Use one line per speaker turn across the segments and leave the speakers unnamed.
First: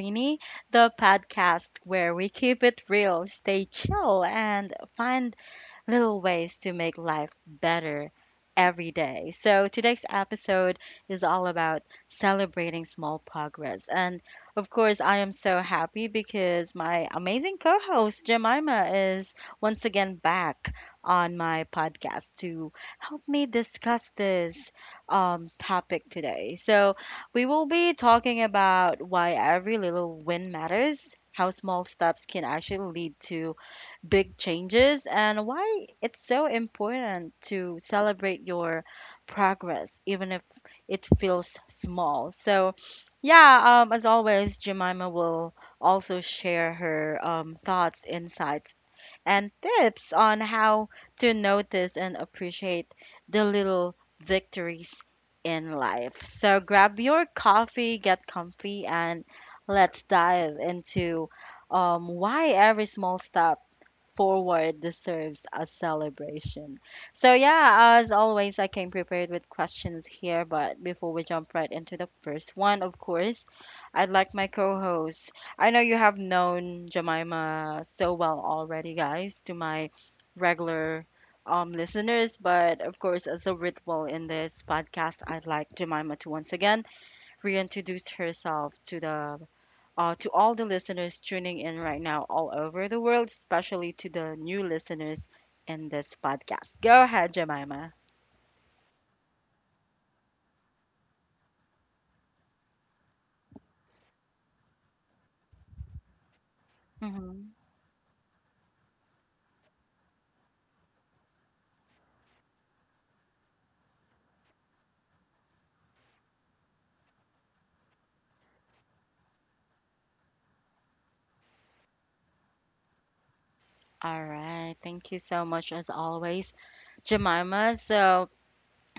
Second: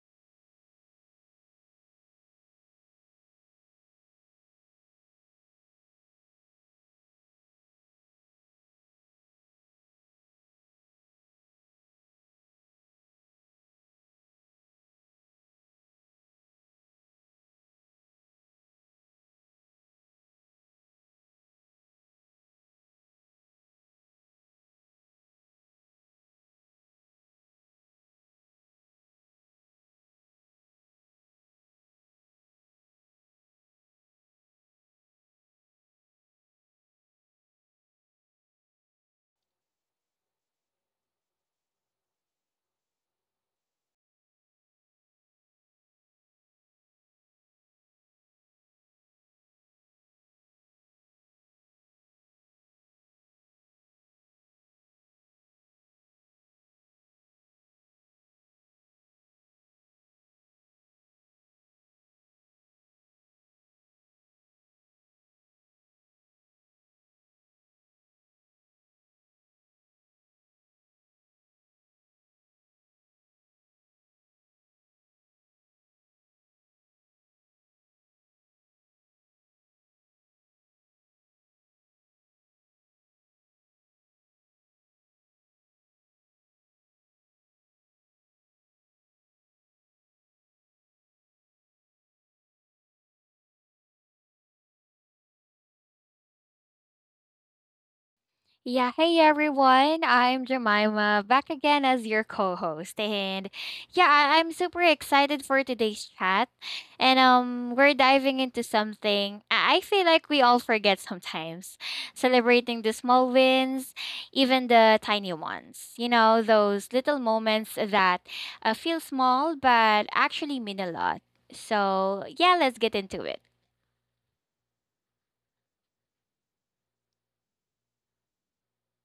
Queenie, the podcast where we keep it real, stay chill, and find little ways to make life better every day. So today's episode is all about celebrating small progress. And of course, I am so happy because my amazing co host, Jemima, is once again back on my podcast to help me discuss this topic today. So, we will be talking about why every little win matters, how small steps can actually lead to big changes and why it's so important to celebrate your progress, even if it feels small. So, yeah, as always, Jemima will also share her thoughts, insights, and tips on how to notice and appreciate the little victories in life. So, grab your coffee, get comfy, and let's dive into why every small step forward deserves a celebration. So, yeah, as always, I came prepared with questions here, but before we jump right into the first one, of course, I'd like my co host. I know you have known Jemima so well already, guys, to my regular listeners, but of course, as a ritual in this podcast, I'd like Jemima to once again reintroduce herself to the to all the listeners tuning in right now all over the world, especially to the new listeners in this podcast. Go ahead, Jemima.
Yeah, hey everyone. I'm Jemima, back again as your co-host. And yeah, I'm super excited for today's chat. And
Mhm.
we're diving into something I feel like we all forget sometimes. Celebrating the small wins, even the tiny ones. You know, those little moments that feel small but actually mean a lot. So, yeah, let's get into it.
All right. Thank you so much, as always, Jemima. So,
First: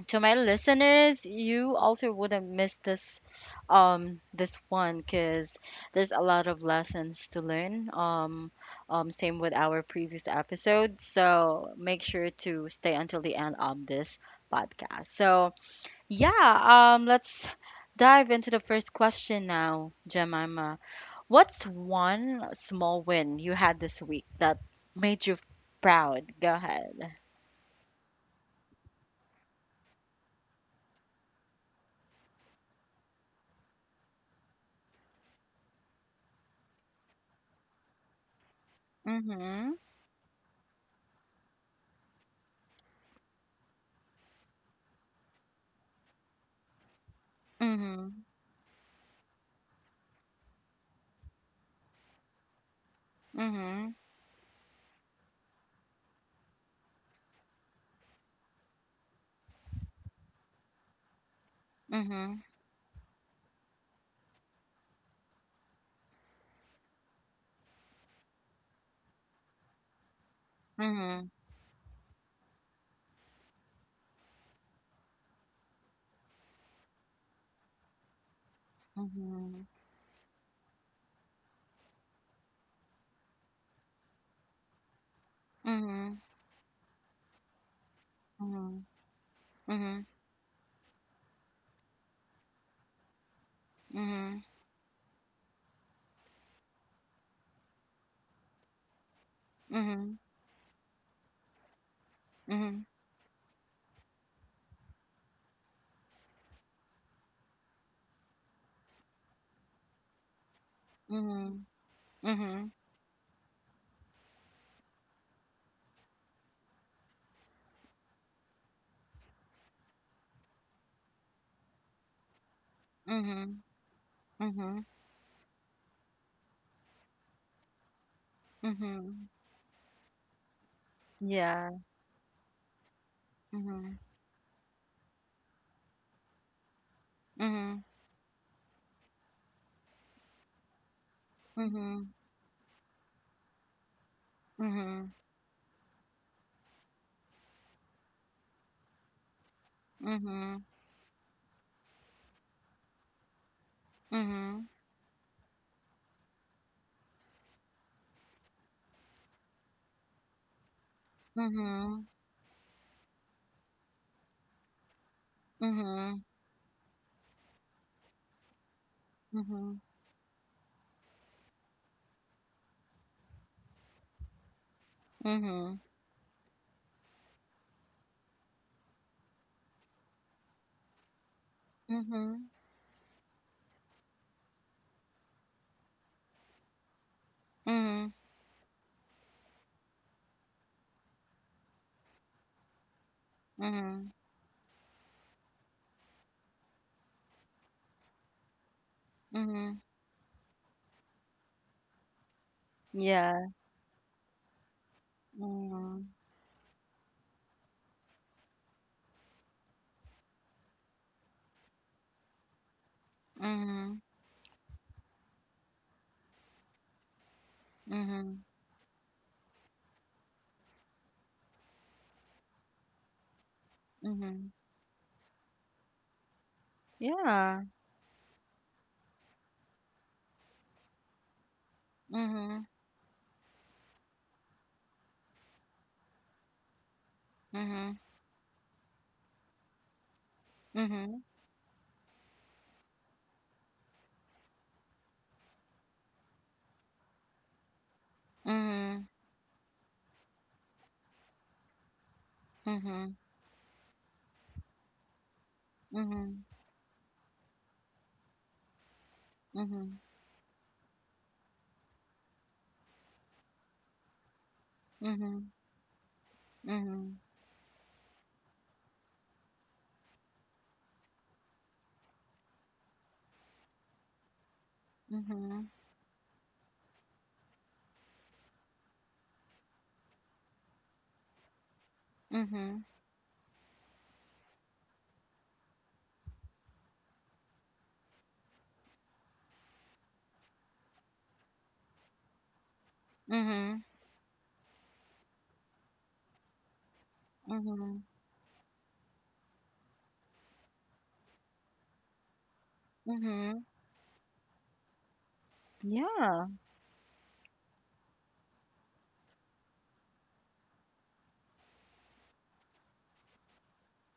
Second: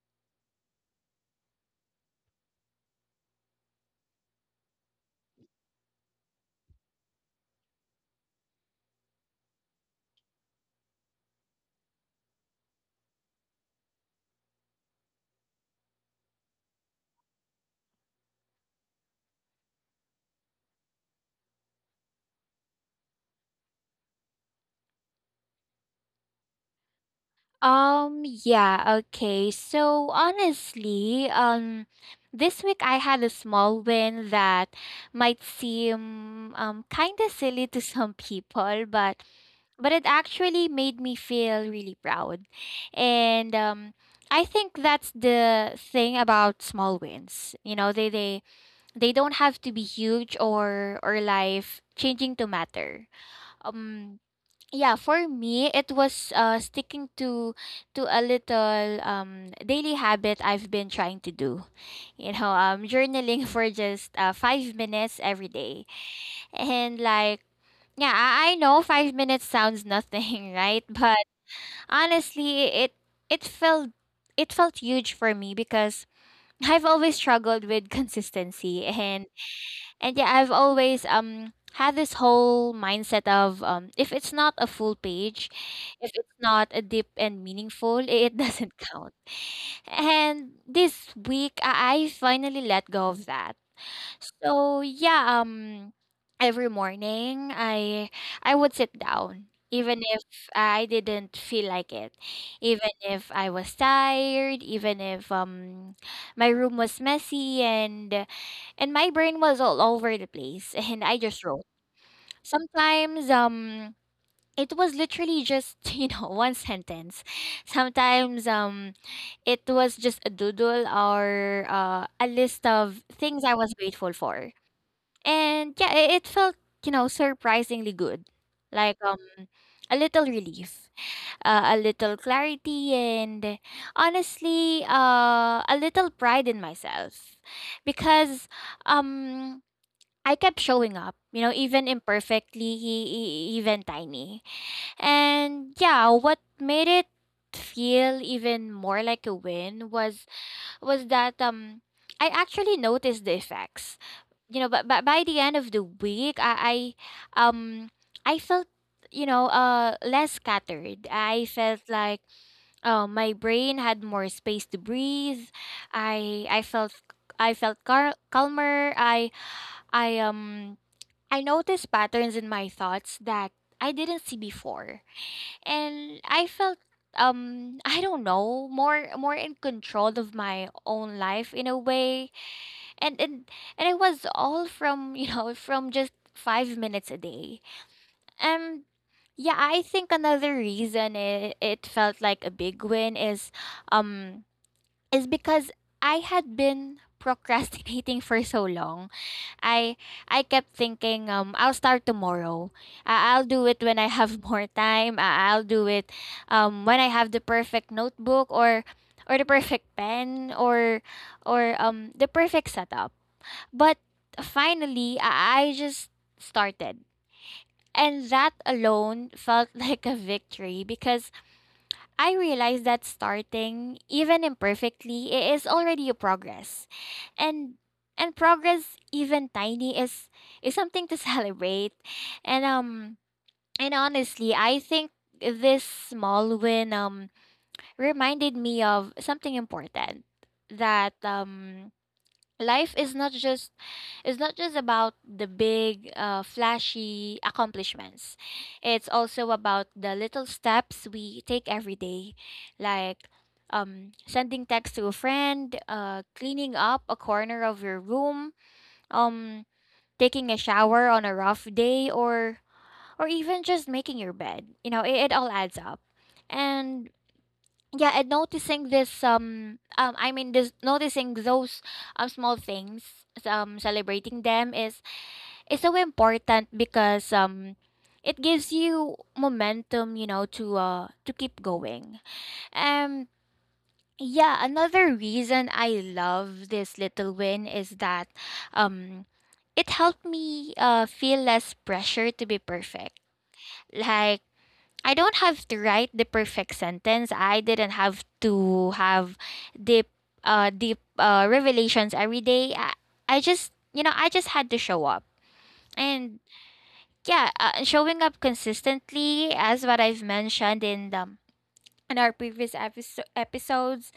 to my listeners, you also wouldn't miss this one because there's a lot of lessons to learn, same with our previous episode, so make sure to stay until the end of this podcast so yeah, let's dive into the first question now, Jemima. What's one small win you had this week that made you proud? Go ahead.
Yeah, okay. So honestly, this week I had a small win that might seem kind of silly to some people, but
Mm-hmm.
but it actually made me feel really proud. And I think that's the thing about small wins. You know, they
Mm-hmm.
they they don't have to be huge or life changing to matter.
Mm-hmm.
Um yeah, for me it was sticking to a little daily habit I've been trying to do, you
Mm-hmm.
know, journaling for just 5 minutes every day. And like yeah, I know 5 minutes sounds nothing right, but
Mm-hmm.
honestly it felt it felt huge for me because I've always struggled with consistency. And
Mm-hmm.
yeah, I've always had this whole mindset of, if it's not a full page, if
Mm-hmm.
it's not a deep and meaningful, it doesn't count.
Mm-hmm. Mm-hmm.
And this week I finally let go of that.
Mm-hmm.
So yeah, every morning I would sit down
Mm-hmm.
even
Mm-hmm.
if I didn't feel like it,
Mm-hmm.
even if I was tired, even if my room was messy and my brain was all over the place, and I just wrote.
Mm-hmm.
Sometimes it was literally just you know, one sentence. Sometimes it was just a doodle or a list of
Mm-hmm.
things I
Mm-hmm.
was grateful for. And yeah, it felt, you know, surprisingly good, like
Mm-hmm.
a little relief,
Yeah.
a little clarity, and
Mm-hmm.
honestly a little pride in myself,
Mm-hmm.
because um I kept showing up, you know, even
Mm-hmm.
imperfectly, even tiny.
Mm-hmm.
And yeah, what made it feel even more like a win was
Mm-hmm.
was that I actually noticed the effects. You
Mm-hmm.
know, but by the end of the week, I I felt, you know, less scattered. I felt
Mm-hmm.
like my brain had more space to breathe.
Mhm.
I I felt I felt calmer. I
Mhm.
I um I noticed patterns in my thoughts that I didn't see before.
Mhm.
And I felt, I don't know, more in control of my own life in a way.
Mhm.
And and and it was all from, you know, from just 5 minutes a day.
Mhm.
Um yeah, I think another reason it felt like a big win
Mhm.
um is because I had been procrastinating for so long.
Mhm.
I I kept thinking, I'll start tomorrow. I'll
Yeah.
do it when I have more time. I'll do it
Mhm.
when I have the perfect notebook, or the perfect pen, or the perfect setup. But
Mhm.
finally, I just started. And
Mhm.
that alone felt like a victory, because I realized that starting, even
Mhm.
imperfectly, is already a progress.
Yeah.
And progress, even tiny, is something to celebrate. And
Mhm.
honestly, I think this small win
Mhm.
reminded me of something important, that
Mhm.
life is not just about the big, flashy accomplishments.
Mhm.
It's also about the little steps we take every day,
Mhm.
like sending text to a friend,
Mhm. Mhm.
cleaning up a corner of your room, um,
Mhm.
taking a shower on a rough day, or even just making your bed. You know, it all
Mhm.
adds up. And
Mhm.
yeah, and noticing this I mean this noticing those small things, celebrating them is so important, because it gives you momentum, you know, to keep going.
Mhm.
um yeah, another reason I love this little win is that um it helped me feel less pressure to be perfect.
Mhm.
Like, I don't have to write the perfect sentence. I didn't
Mhm.
have to have deep deep revelations every day. I
Mhm.
just, you know, I just had to show up. And
Yeah.
yeah, showing up consistently, as what I've mentioned in the in our previous episodes,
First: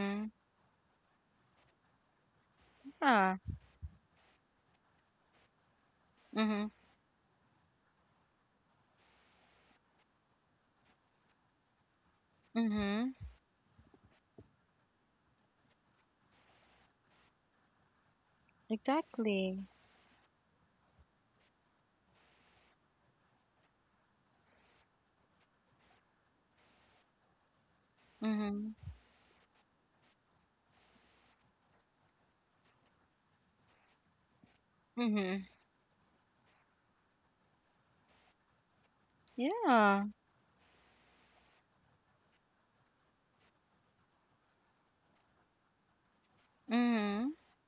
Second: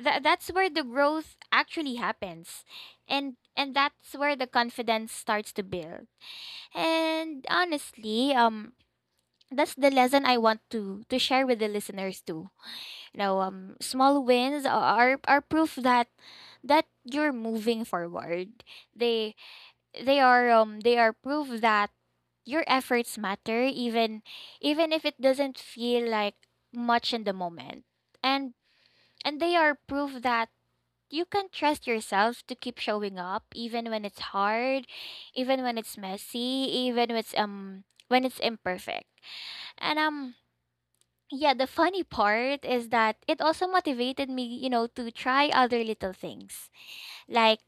that that's where the growth actually happens. and
Yeah.
and that's where the confidence starts to build.
Mhm.
And honestly, that's the lesson I want to share with the listeners too.
Mhm.
You know, small wins are proof that you're moving forward. They
Exactly.
they are, they are proof that your efforts matter, even if it doesn't feel like much in the moment. And
Mhm.
and they are proof that you can trust yourself to keep showing up, even when it's hard,
Mhm.
even when it's messy, even when it's imperfect. And
Yeah.
yeah, the funny part is that it also motivated me, you know, to try other little things.
Mhm.
Like,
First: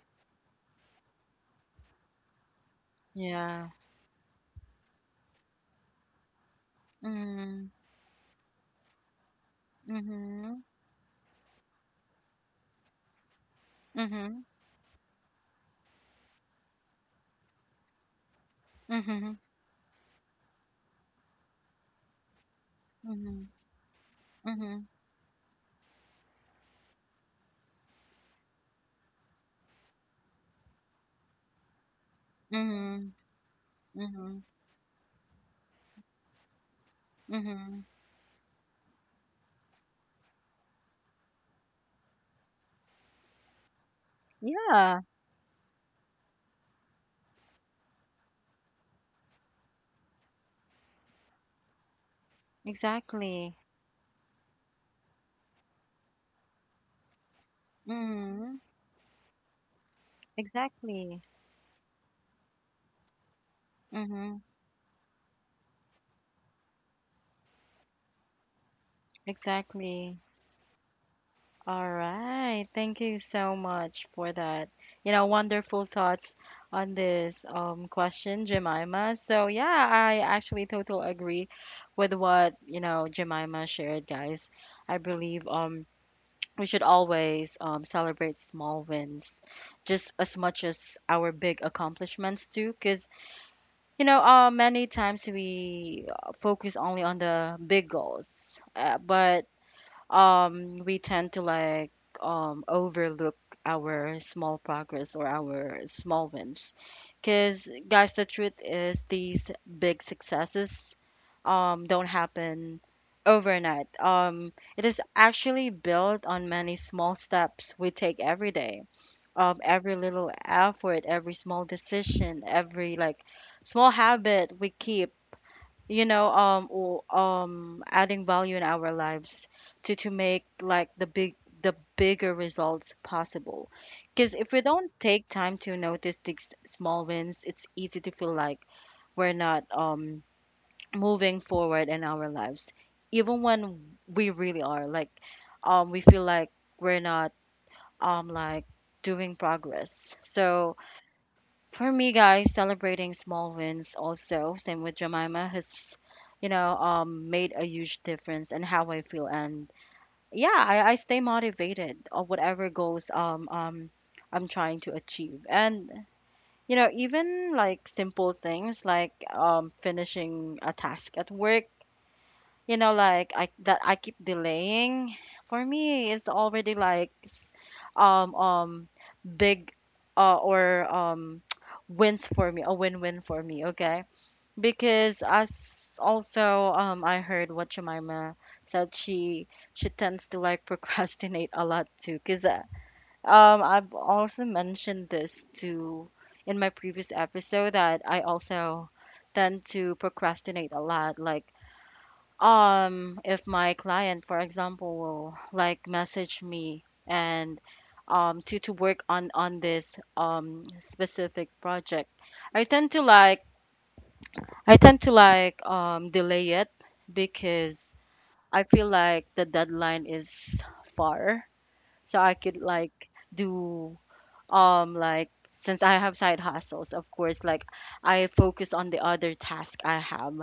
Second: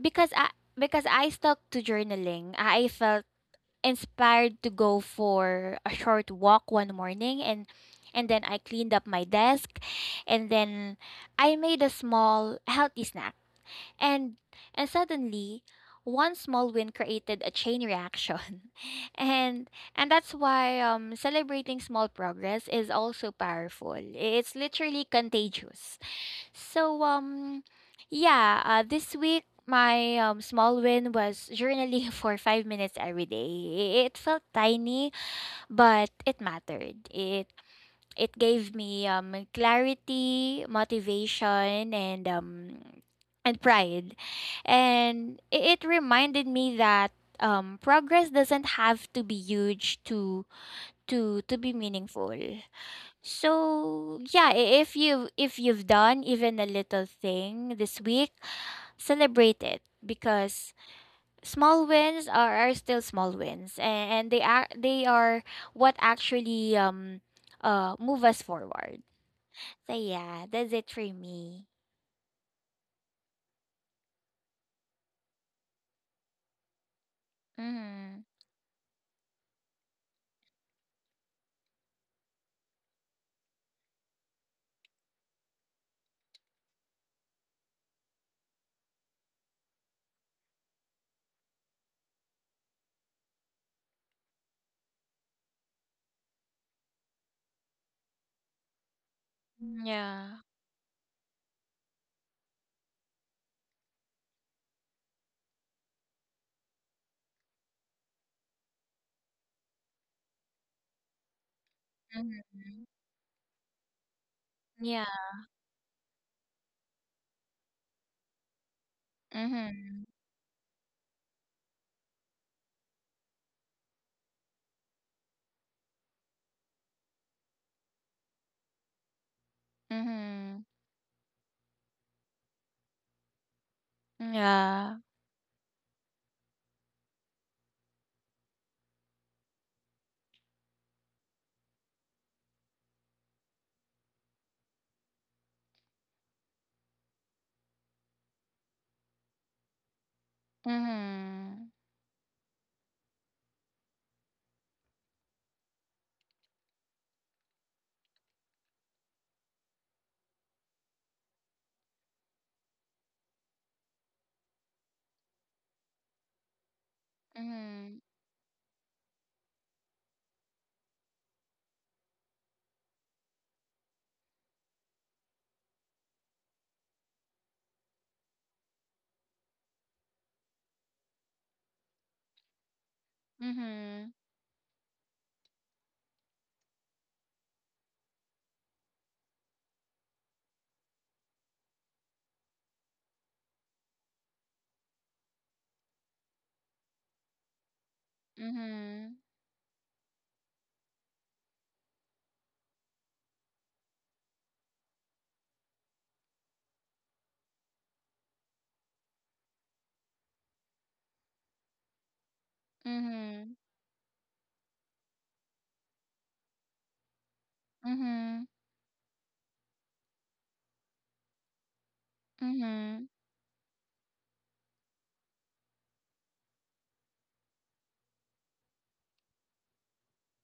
because I because I stuck to journaling, I felt
Yeah.
inspired to go for a short walk one morning, and
Mhm.
and then I cleaned up my desk, and
Mhm.
then I made a small healthy snack. And
Mhm.
and suddenly, one small win created a chain reaction.
Mhm.
And that's why celebrating small progress is also
Mhm.
powerful. It's
Mhm.
literally contagious. So yeah, this week my, small win was journaling for 5 minutes
Mhm.
every day. It
Mhm.
felt tiny, but it mattered. It
Mhm.
it gave me, clarity, motivation, and, pride.
Yeah,
And it reminded me that, progress doesn't have to be huge to be meaningful.
exactly.
So yeah, if you, if you've done even a little thing this week,
Mhm.
celebrate it, because
Exactly.
small wins are still small wins, and
Mhm.
they are, they are what actually move us forward. So
Exactly.
yeah, that's it for me.
All right. Thank you so much for that. You know, wonderful thoughts on this
Mhm.
question, Jemima. So, yeah, I actually totally agree with what, you know, Jemima shared, guys. I believe we should always, celebrate small wins just as much as our big accomplishments too because you know many times we, focus only on the big goals, but
Yeah.
we tend to like overlook our small progress or our small wins because, guys, the truth is these big successes don't happen
Mhm.
overnight. It is
Yeah.
actually built on many small steps we take every day. Every
Mhm.
little effort, every small decision, every like small habit we keep, you know, adding value in our lives to make
Mhm.
like the big the bigger results possible, because if we don't
Yeah.
take time to notice these small wins it's easy to feel like we're not moving forward in our lives, even when we really are. Like we feel like we're not like doing progress. So
Mhm.
for me, guys, celebrating small wins also, same with Jemima, has, you know, made a huge difference in how I feel. And yeah, I stay motivated of whatever goals I'm trying to achieve. And, you know, even like
Mhm.
simple things like, finishing a task at work, you know, like I that I keep delaying, for me it's already like um um big or wins for me, a win-win for me, okay,
Mhm.
because as also I heard what Jemima said, she tends to like procrastinate a lot too because, I've also mentioned this to in my previous episode that I also
Mhm.
tend to procrastinate a lot. Like, if my client, for example, will like message me and to work on this specific project, I tend to like
Mhm.
delay it because
Mhm.
I feel like the deadline is far, so I could like
Mhm.
do like since I have side hustles, of course, like I focus on the other task I have.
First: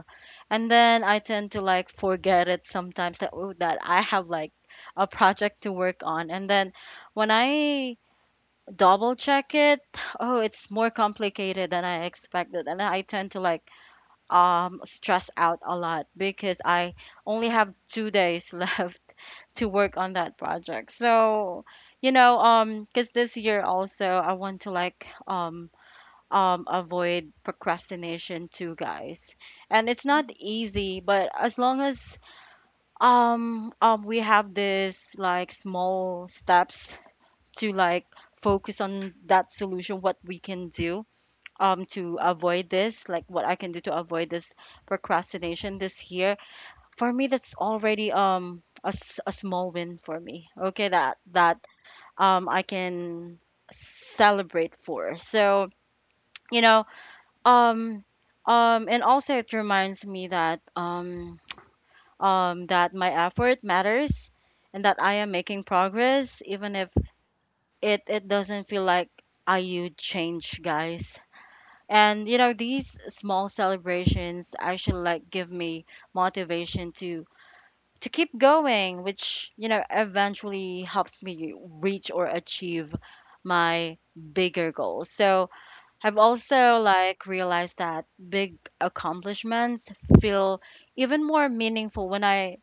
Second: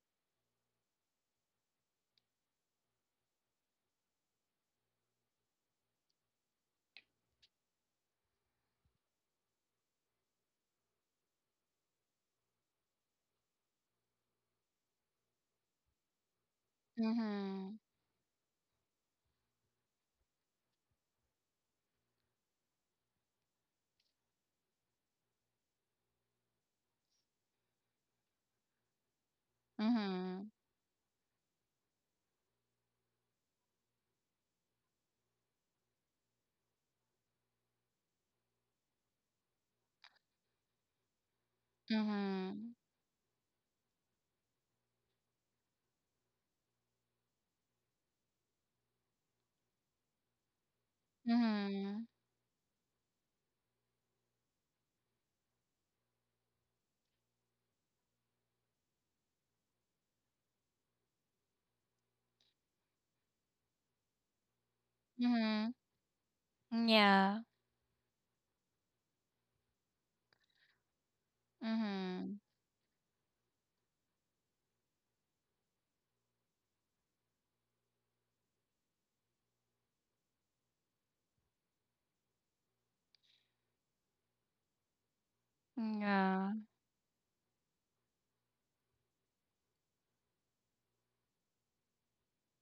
And then I tend to like forget it sometimes that, oh, that I have like a project to work on. And then when I double check it, oh, it's more complicated than I expected. And I tend to like stress out a lot because I only have
Mhm.
two days left to work on that project. So, you know, because this year also I want to like avoid procrastination too, guys. And it's not
Mhm.
easy, but as long as we have this like small steps to like focus on that solution, what we can do to avoid
Mhm.
this, like what I can do to avoid this procrastination this year, for me, that's already a small win for me. Okay, that
Mhm.
I can celebrate for. So, you know, um and also it reminds me that that my effort matters and that I am making
Mhm.
progress even if
Yeah.
it it doesn't feel like I huge change, guys. And you
Mhm.
know these small celebrations actually like give me motivation to keep going, which, you know, eventually helps me reach or achieve my bigger goals. So I've
Yeah.
also like realized that big accomplishments feel even more meaningful when I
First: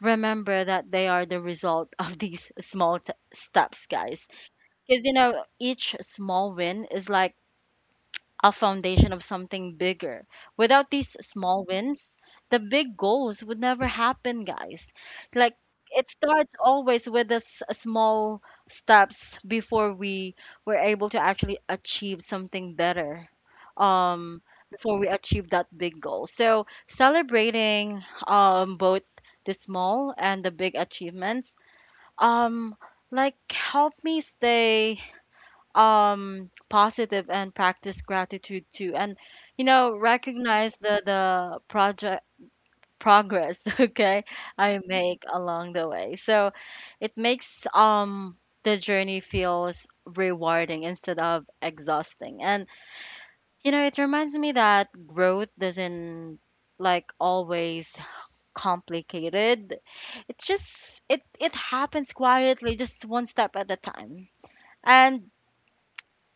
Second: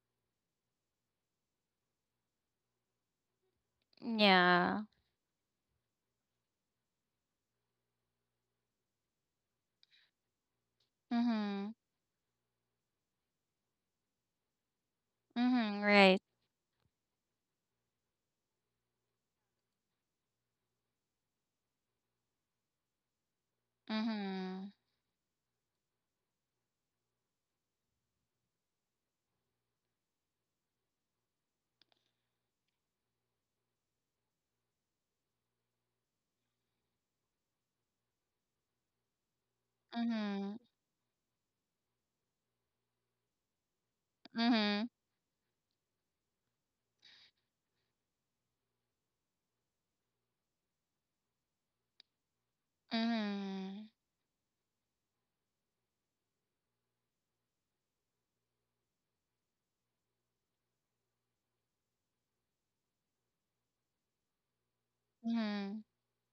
remember that they are the result of these steps, guys.
Yeah.
Because, you know, each small win is like a foundation of something bigger. Without these small
Mhm.
wins, the big goals would never happen, guys. Like
Mhm.
it
Right.
starts always with the small steps before we were able to actually achieve something better. Um,
Mhm.
Before we achieve that big goal. So celebrating both the small and the big achievements um like help me stay positive and practice gratitude too. And you know,
Mhm.
recognize the project progress okay I
Mhm.
make along the way, so it makes the journey feels rewarding instead of exhausting. And you know
Mhm.
it reminds me that growth doesn't like always complicated, it just it it happens quietly, just one step at a time. And
Mhm.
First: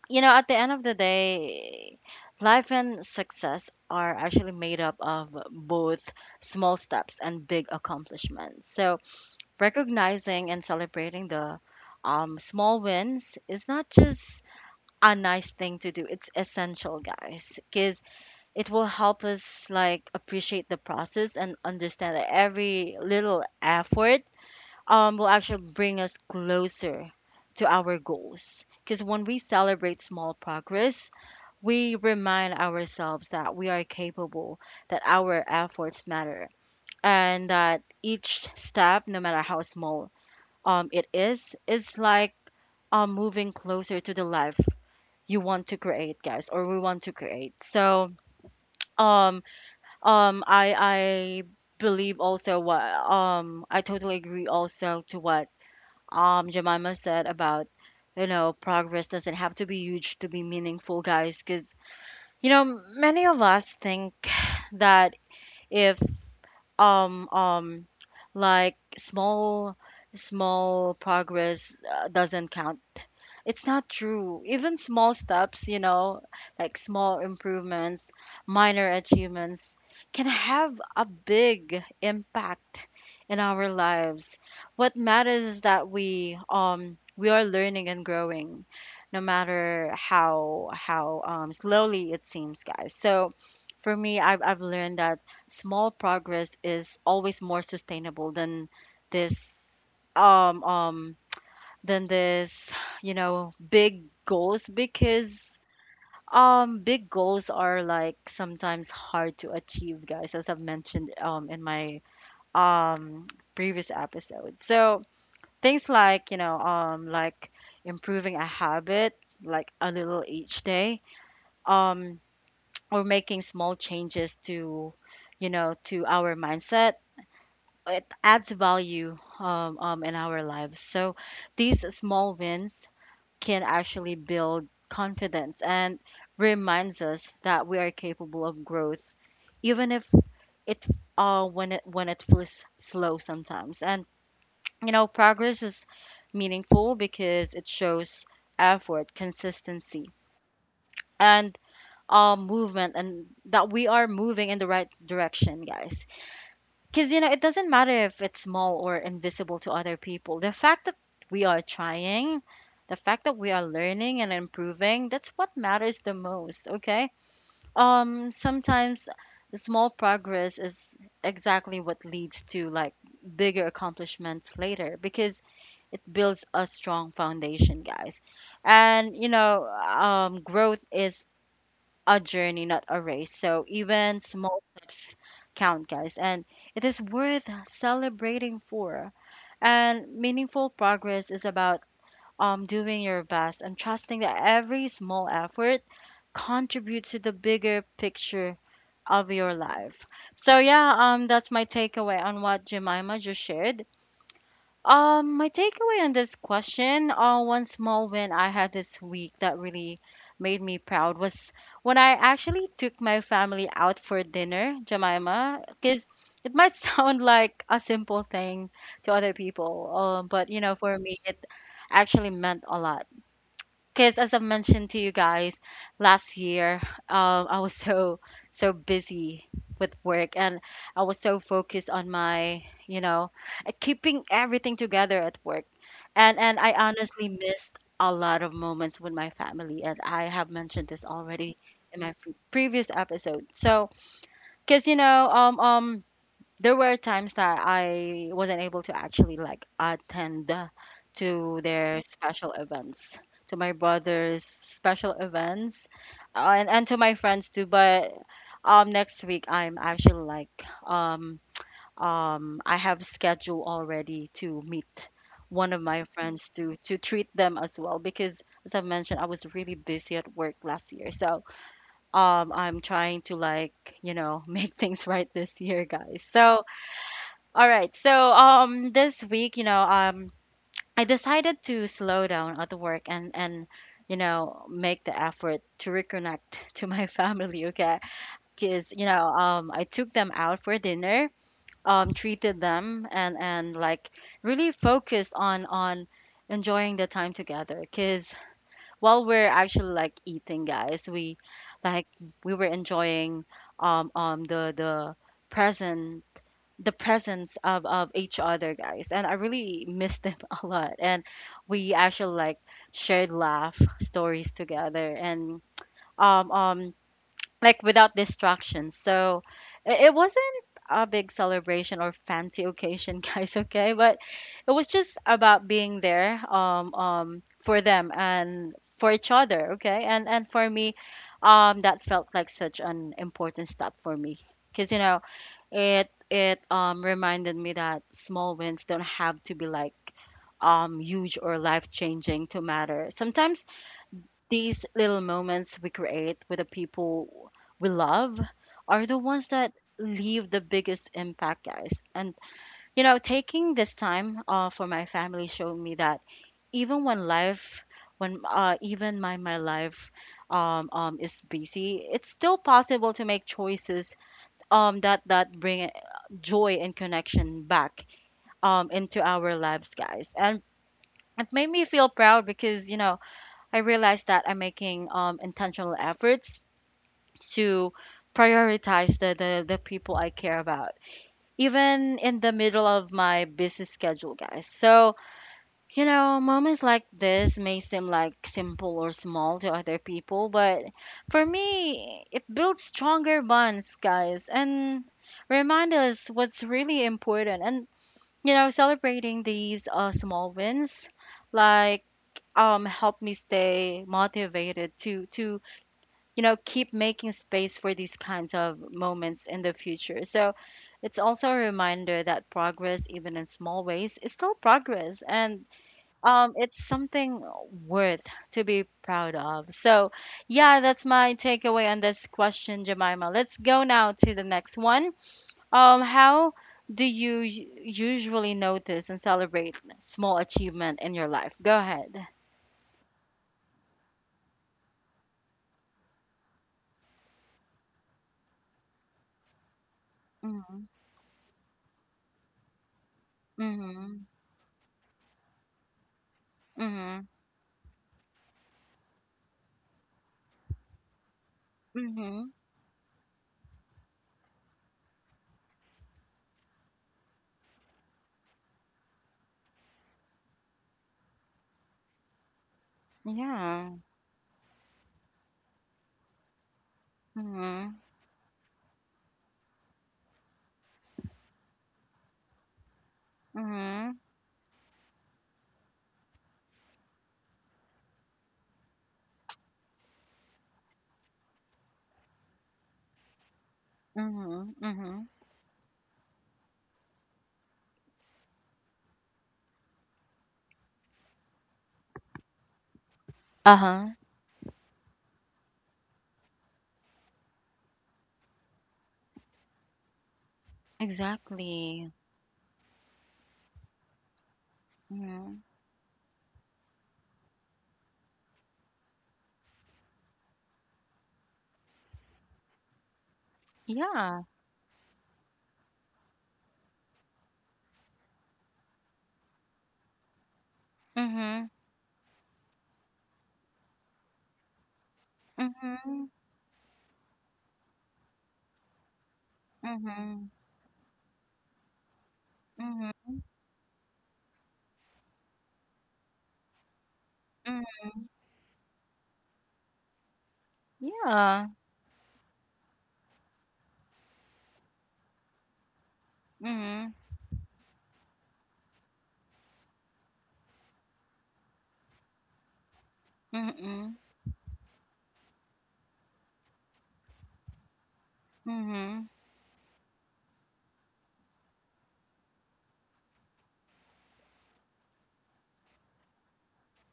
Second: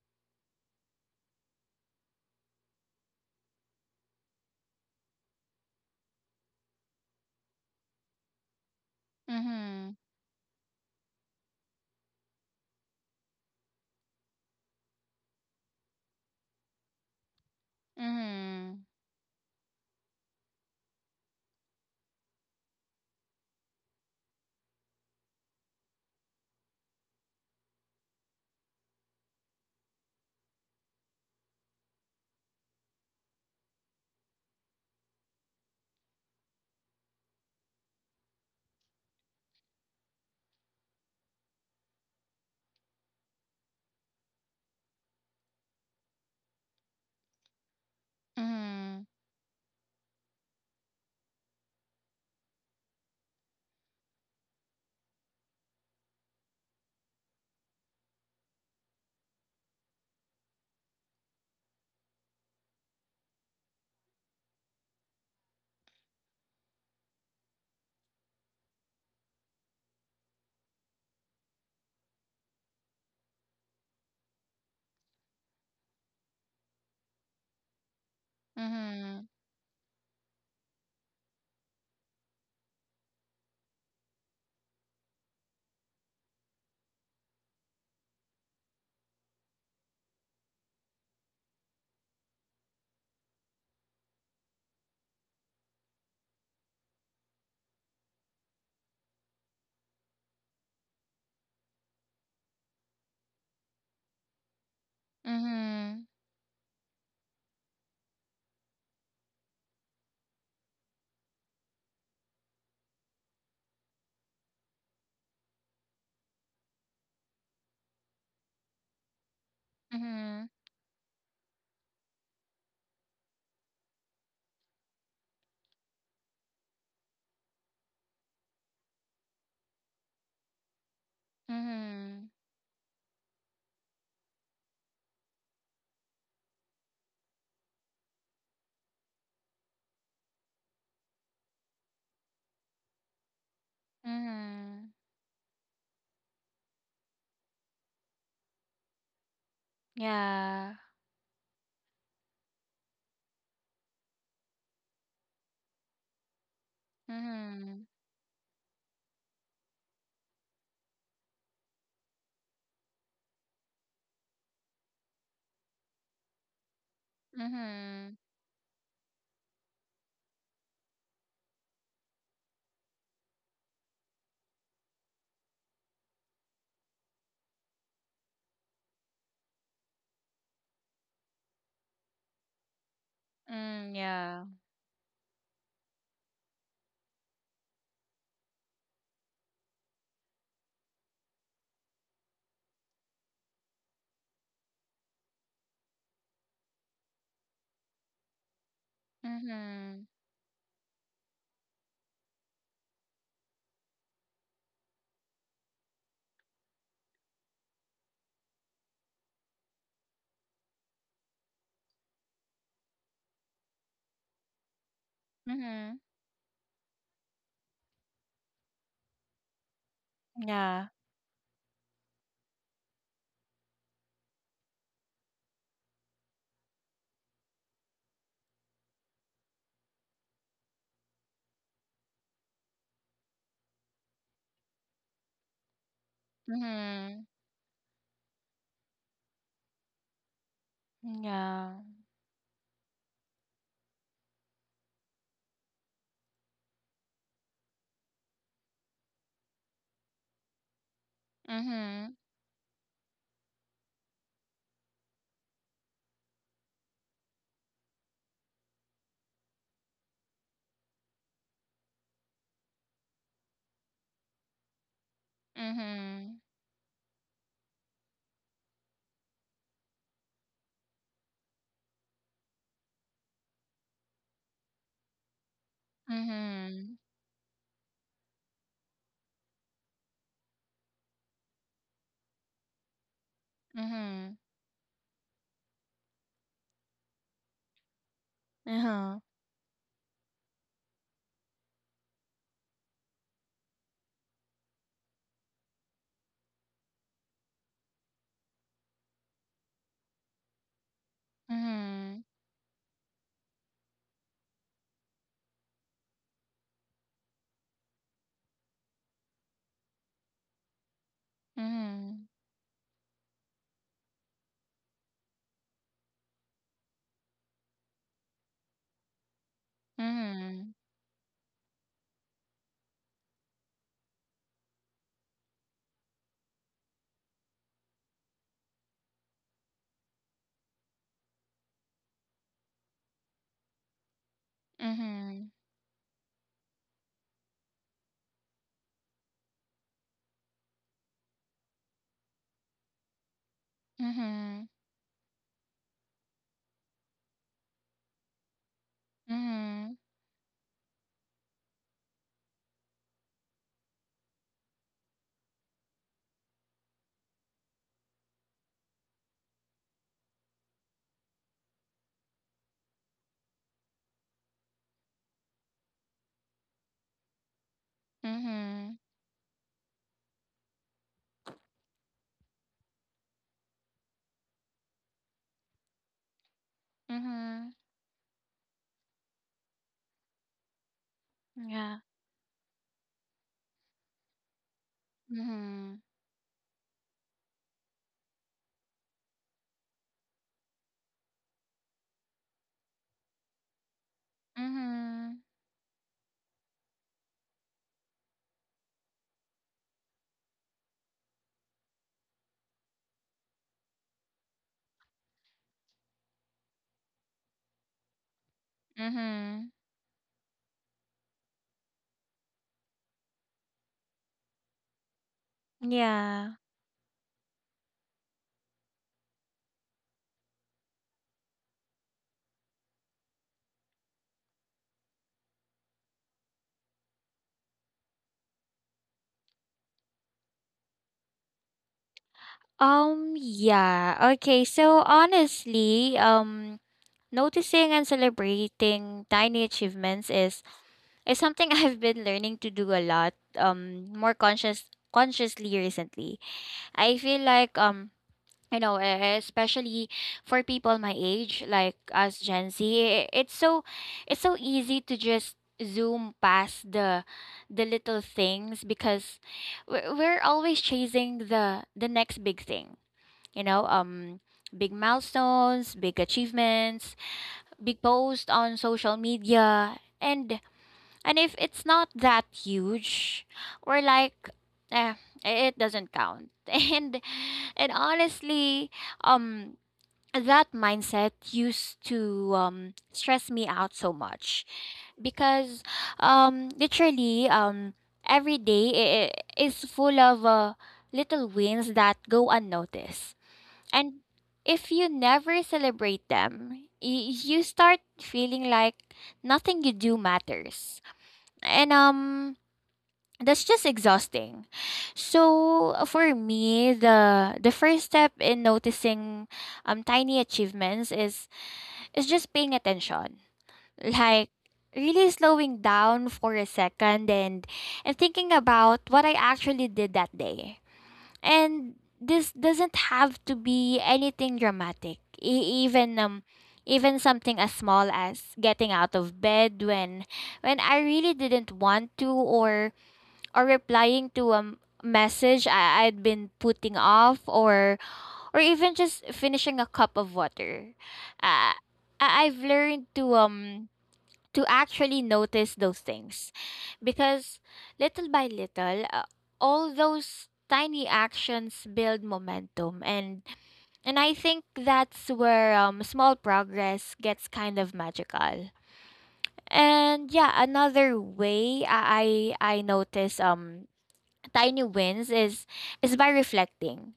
you know, at the end of the day, life and success are actually made up of both small steps and big accomplishments. So,
Mhm.
recognizing and celebrating the, small wins is not just a nice thing to do, it's essential, guys, because it will
Mhm.
help us like appreciate the process and understand that every little effort, will actually bring us closer to our goals. Because when we celebrate small progress, we remind ourselves that we are capable, that our efforts matter, and that each step, no matter how small, it is like, moving closer to the life you want to create, guys, or we want to create. So,
Mhm.
um, I believe also what, I totally agree also to what, Jemima said about, you know, progress doesn't have to be huge to be meaningful, guys, because. You know, many of us think that if um um like small progress, doesn't count, it's not true. Even small steps, you know, like small improvements, minor
Mhm.
achievements can have a big impact in our lives. What matters is that we are learning and growing, no matter how slowly it seems, guys. So for me, I've learned that small progress is always more sustainable this um um than this you know big goals, because
Mhm.
big goals are like sometimes hard to achieve, guys, as I've mentioned in my um previous episode. So things like, you know, like improving a habit like a little
Mhm.
each day, um or making small changes to, you know, to our mindset. It adds value, in our lives. So these
Mhm.
small wins can actually build confidence and reminds us that we are capable of growth, even if it, when it when it feels slow sometimes. And you
Mhm.
know, progress is meaningful because it shows effort, consistency,
Yeah.
and, movement, and that we are moving in the right direction, guys. Because, you know, it doesn't
Mhm.
matter if it's small or invisible to other people. The fact that we are trying, the fact that we are learning and improving, that's what matters the most, okay?
Mhm.
Sometimes small progress is exactly what leads to like bigger accomplishments later because it builds a strong foundation, guys. And, you know, growth is a journey, not a race. So
Mm,
even
yeah.
small steps count, guys, and it is worth celebrating for. And meaningful progress is about doing your best and trusting that every small effort contributes to the bigger picture of your life.
Mhm.
So yeah, that's my takeaway on what Jemima just shared. My takeaway on this question, one small win I had this week that really made me proud was when I actually took my family out for dinner, Jemima.
Mhm.
Because it might sound like a simple thing to other people, but you know,
Yeah.
for me, it actually meant a lot because as I mentioned to you guys last year, I was so busy with work, and I was so focused on my, you know, keeping everything together at work. And I honestly
Mhm.
missed a lot of moments with my family, and I have mentioned this already
Yeah.
in my previous episode. So, cuz you know, there were times that I wasn't able to actually like attend to their
Mhm.
special events, to my brother's special events, and to my friends too. But next week I'm actually like um I have schedule already to meet one of my
Mhm.
friends to treat them as well, because as I've mentioned, I was really busy at work last year. So I'm trying to like, you know, make things right this year, guys. So
Mhm.
all right. So this week, you know, I decided to slow down at work, and you
Mhm.
know, make the effort to reconnect to my family, okay? Cuz you
Uh-huh.
know, I took them out for dinner, treated them, and like really focus on enjoying the time together, cuz while we're actually like eating, guys, like
Mhm.
we were enjoying um um the the present the presence of each other, guys, and I really miss them a lot, and we
Mhm.
actually like shared laugh stories together, and um um like without distractions. So it wasn't
Mhm.
a big celebration or fancy occasion guys, okay, but it was just about being there, for them and for each other, okay, and for me, that felt like such an important step for me, because you know,
Mhm.
it reminded me that small wins don't have to be like huge or life changing to matter. Sometimes
Mhm.
these little moments we create with the people we love are the ones that
Mhm.
leave the biggest impact, guys. And you know, taking this time for my family showed me that even when life when even my my life is busy, it's still possible to make choices that bring joy and connection back
Mhm.
into our lives, guys, and it made me feel proud because you know I realized that I'm making intentional efforts
Mhm.
to prioritize the people I care about
Yeah.
even in the middle of my busy schedule, guys. So
Mhm.
you know, moments like this may seem like simple or small to other people, but for me, it builds stronger bonds, guys, and
Mhm.
remind us what's really important. And you know, celebrating these small wins, like help me stay motivated to you know keep making space for these kinds of moments in
Mhm.
the future. So it's also a reminder that progress, even in small ways, is still progress, and
Yeah.
it's something worth to be proud of. So, yeah, that's my takeaway on this question, Jemima. Let's go now to the next one. How do you usually notice and celebrate small achievement in your life? Go ahead.
Yeah. Okay, so honestly, noticing and celebrating tiny achievements
Mm-hmm.
is something I've been learning to do a lot,
Mm-hmm.
more consciously recently. I
Mm-hmm.
feel like you know, especially for people my age, like us
Mm-hmm.
Gen Z, it's so easy to just zoom past the little things, because we're always chasing the next big thing, you know,
Yeah.
big milestones, big achievements,
Mm-hmm.
big posts on social media, and if it's not that huge, we're
Mm-hmm.
like, eh, it doesn't count. And honestly, um, that mindset used to stress me out so much,
Mm-hmm. Mm-hmm.
because literally every day is full of, little wins that go unnoticed.
Uh-huh.
And if you never celebrate them, you start feeling like nothing you do matters, and
Exactly.
that's just exhausting.
Mm-hmm.
So, for me, the first step in noticing tiny achievements is just paying attention.
Yeah.
Like, really slowing down for a second and thinking about what I actually did that day.
Mm-hmm.
And this doesn't have to be anything dramatic. Even
Mm-hmm.
something as small as getting out of bed when
Mm-hmm.
I really didn't want to,
Mm-hmm.
or replying to a message I'd been putting off,
Mm,
or even just finishing a cup of water.
yeah.
Uh, I've learned to actually notice those things,
Mhm,
because little by little, all those tiny actions build momentum. And
mhm,
I think that's where small progress gets kind of magical.
mhm,
And yeah, another way I notice tiny wins is by reflecting.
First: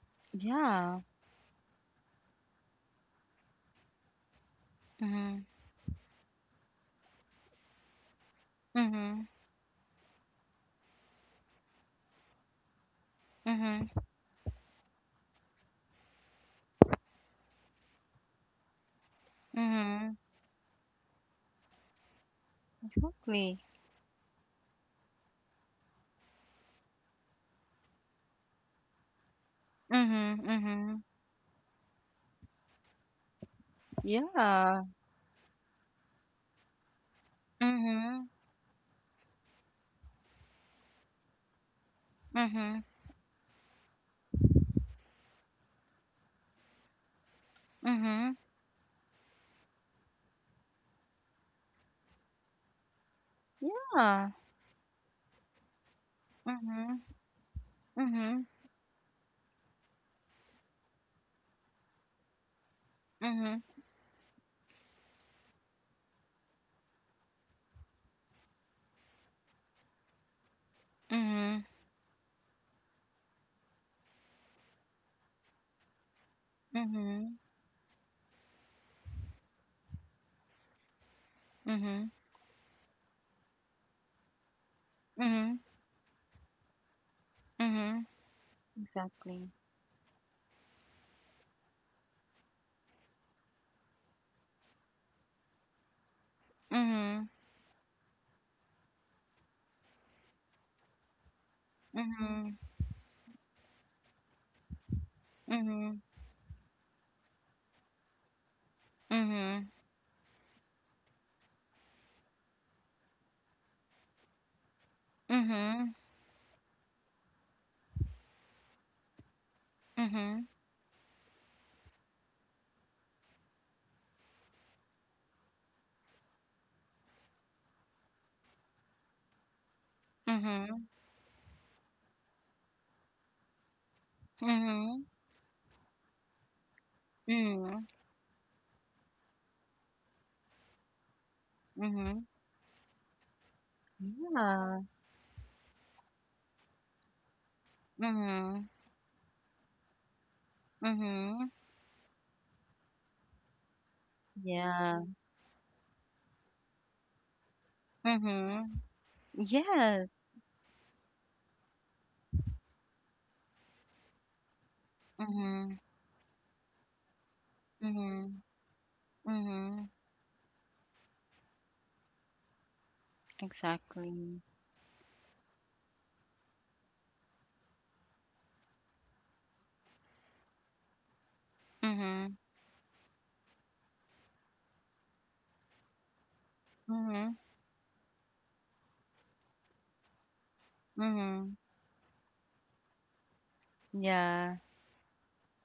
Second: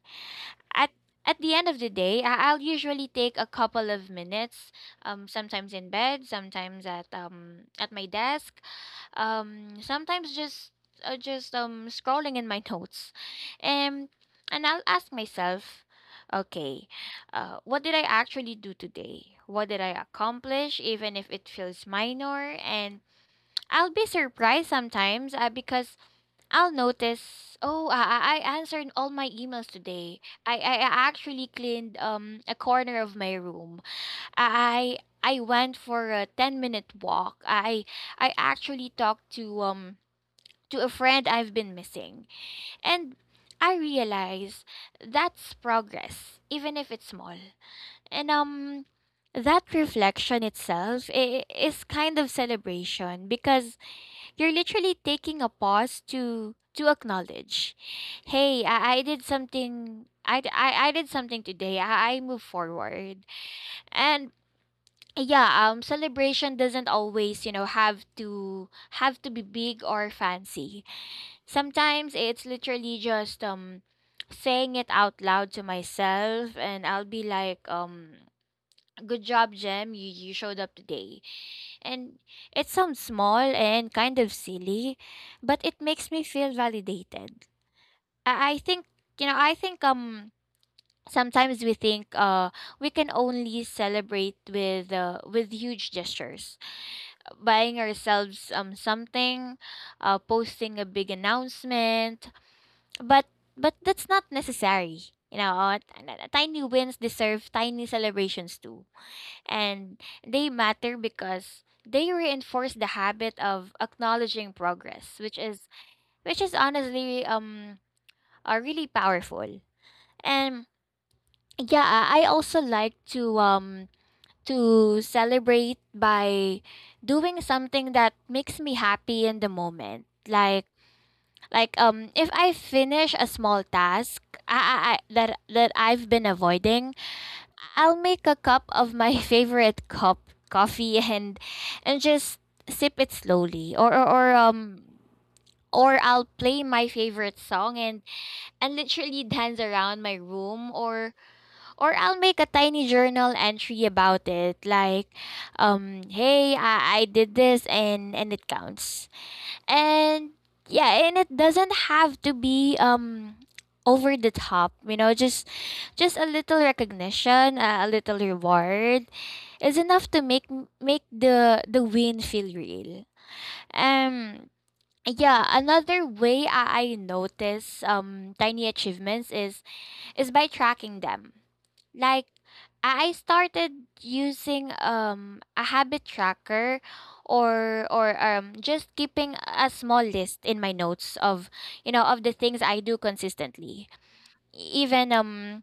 At
yeah.
at the end of the day, I'll usually take a couple of minutes,
Mhm,
sometimes in bed, sometimes at my desk,
mhm,
sometimes just, scrolling in my notes,
mhm,
and I'll ask myself, okay, what did I actually do today? What did I
mhm,
accomplish, even if it feels minor? And
exactly.
I'll be surprised sometimes, because I'll notice. Oh, I answered all my emails today.
Mhm, mhm,
I actually cleaned a corner of my room.
yeah.
I went for a 10 minute walk.
Mhm,
I actually talked to a friend I've been missing,
mhm,
and I realize that's progress, even if it's small. And
mhm,
that reflection itself is kind of celebration, because
yeah.
you're literally taking a pause to
Mhm,
acknowledge,
mhm,
hey, I did something. I did something today. I move forward,
mhm,
and yeah, celebration doesn't always have to be big or fancy.
mhm,
Sometimes it's literally just saying it out loud to myself, and I'll be
mhm,
like. Good job, Jem. You showed up today.
mhm,
And it sounds small and kind of silly,
mhm,
but it makes me feel validated.
mhm,
I think, you know,
exactly.
I think um sometimes we think we can only celebrate with huge gestures.
Mhm,
Buying ourselves something, posting a big announcement,
mhm,
but but that's not necessary. You know, uh,
mhm,
t- Tiny wins deserve tiny celebrations too,
mhm,
and they matter because they reinforce the habit of acknowledging progress,
mhm,
which is
mhm,
which is honestly are really powerful. And yeah, I also like to celebrate by doing something that makes me happy in the moment,
mhm,
like
mhm,
if I finish a small task, I that I've been avoiding. I'll make a cup of my favorite cup coffee, and
mhm,
just sip it slowly,
mhm, yeah.
or I'll play my favorite song and
Mhm.
and literally dance around my room, or
Mhm.
or I'll make a tiny journal entry about it,
Yeah.
like hey, I did this, and it
Mhm.
counts.
Yes.
And yeah, and it doesn't have to be over the top, just
Mhm.
a little recognition, a little
Mhm.
reward, is
Mhm.
enough to make the win feel real.
Exactly.
Um yeah, another way I notice tiny achievements is by tracking them. Like,
Mhm.
I started using a habit tracker,
Mhm.
or just keeping a small list in my notes of
Mhm.
the things I do consistently.
Yeah.
E-, Even um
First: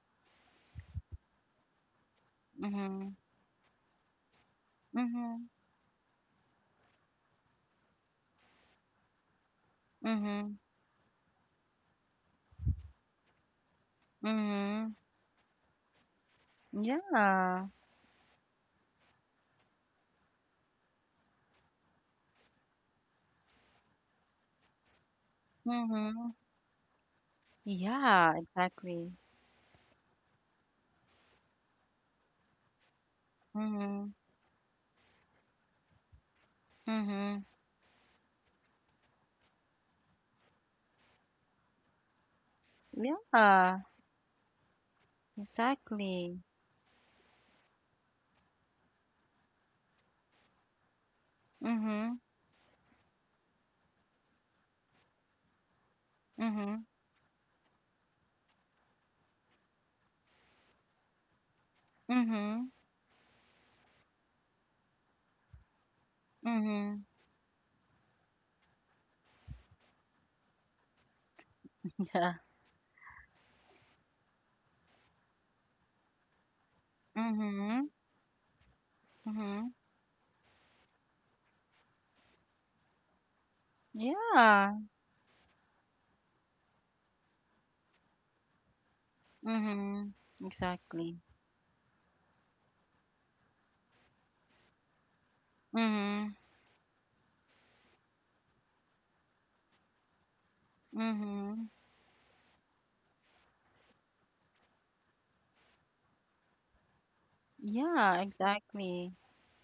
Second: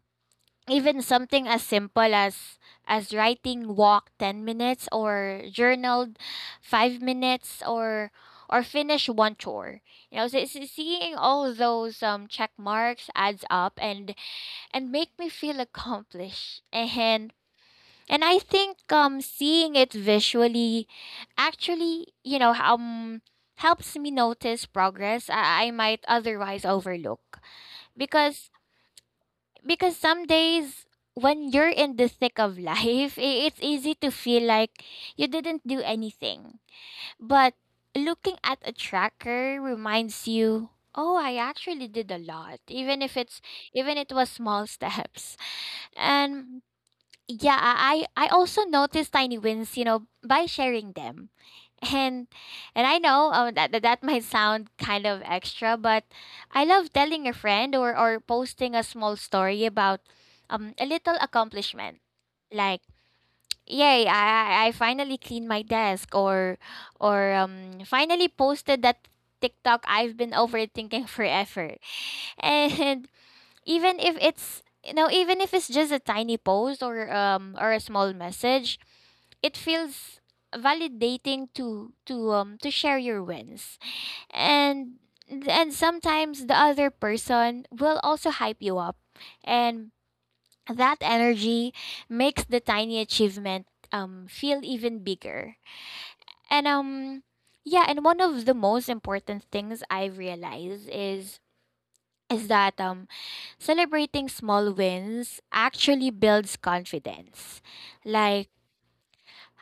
even something as simple as
Mhm.
writing walk 10 minutes, or
Mhm.
journaled 5 minutes, or finish one chore, so
Mhm.
seeing all those check marks adds up, and
Mhm.
make me feel accomplished. and
Yeah.
and I think seeing it visually actually, helps me notice progress I might
Mhm.
otherwise overlook,
Yeah.
because
Exactly.
because some days when you're in the thick of life, it's easy to
Mhm.
feel like you didn't do anything.
Mhm.
But looking at a tracker reminds you, oh, I actually did a lot, even if it's
Yeah.
even it was small steps.
Exactly.
And yeah, I also noticed tiny wins, by sharing them,
Mhm.
and and I know, that might sound kind of extra, but I
Mhm.
love telling a friend or posting a small story about a little accomplishment.
Mhm.
Like, yay, I finally cleaned my desk, or
Mhm.
or um finally posted that TikTok I've been overthinking forever.
Yeah.
And even if it's just a tiny post or a
Mhm.
small message, it
Mhm.
feels validating to share your wins,
Yeah.
and and sometimes the other person will also hype you up, and
Mhm.
that
Exactly.
energy makes the tiny achievement feel even bigger.
Mhm.
And um yeah and one of the most important things I've realized is
Mhm.
is that celebrating small wins actually builds confidence.
Yeah,
Like,
exactly.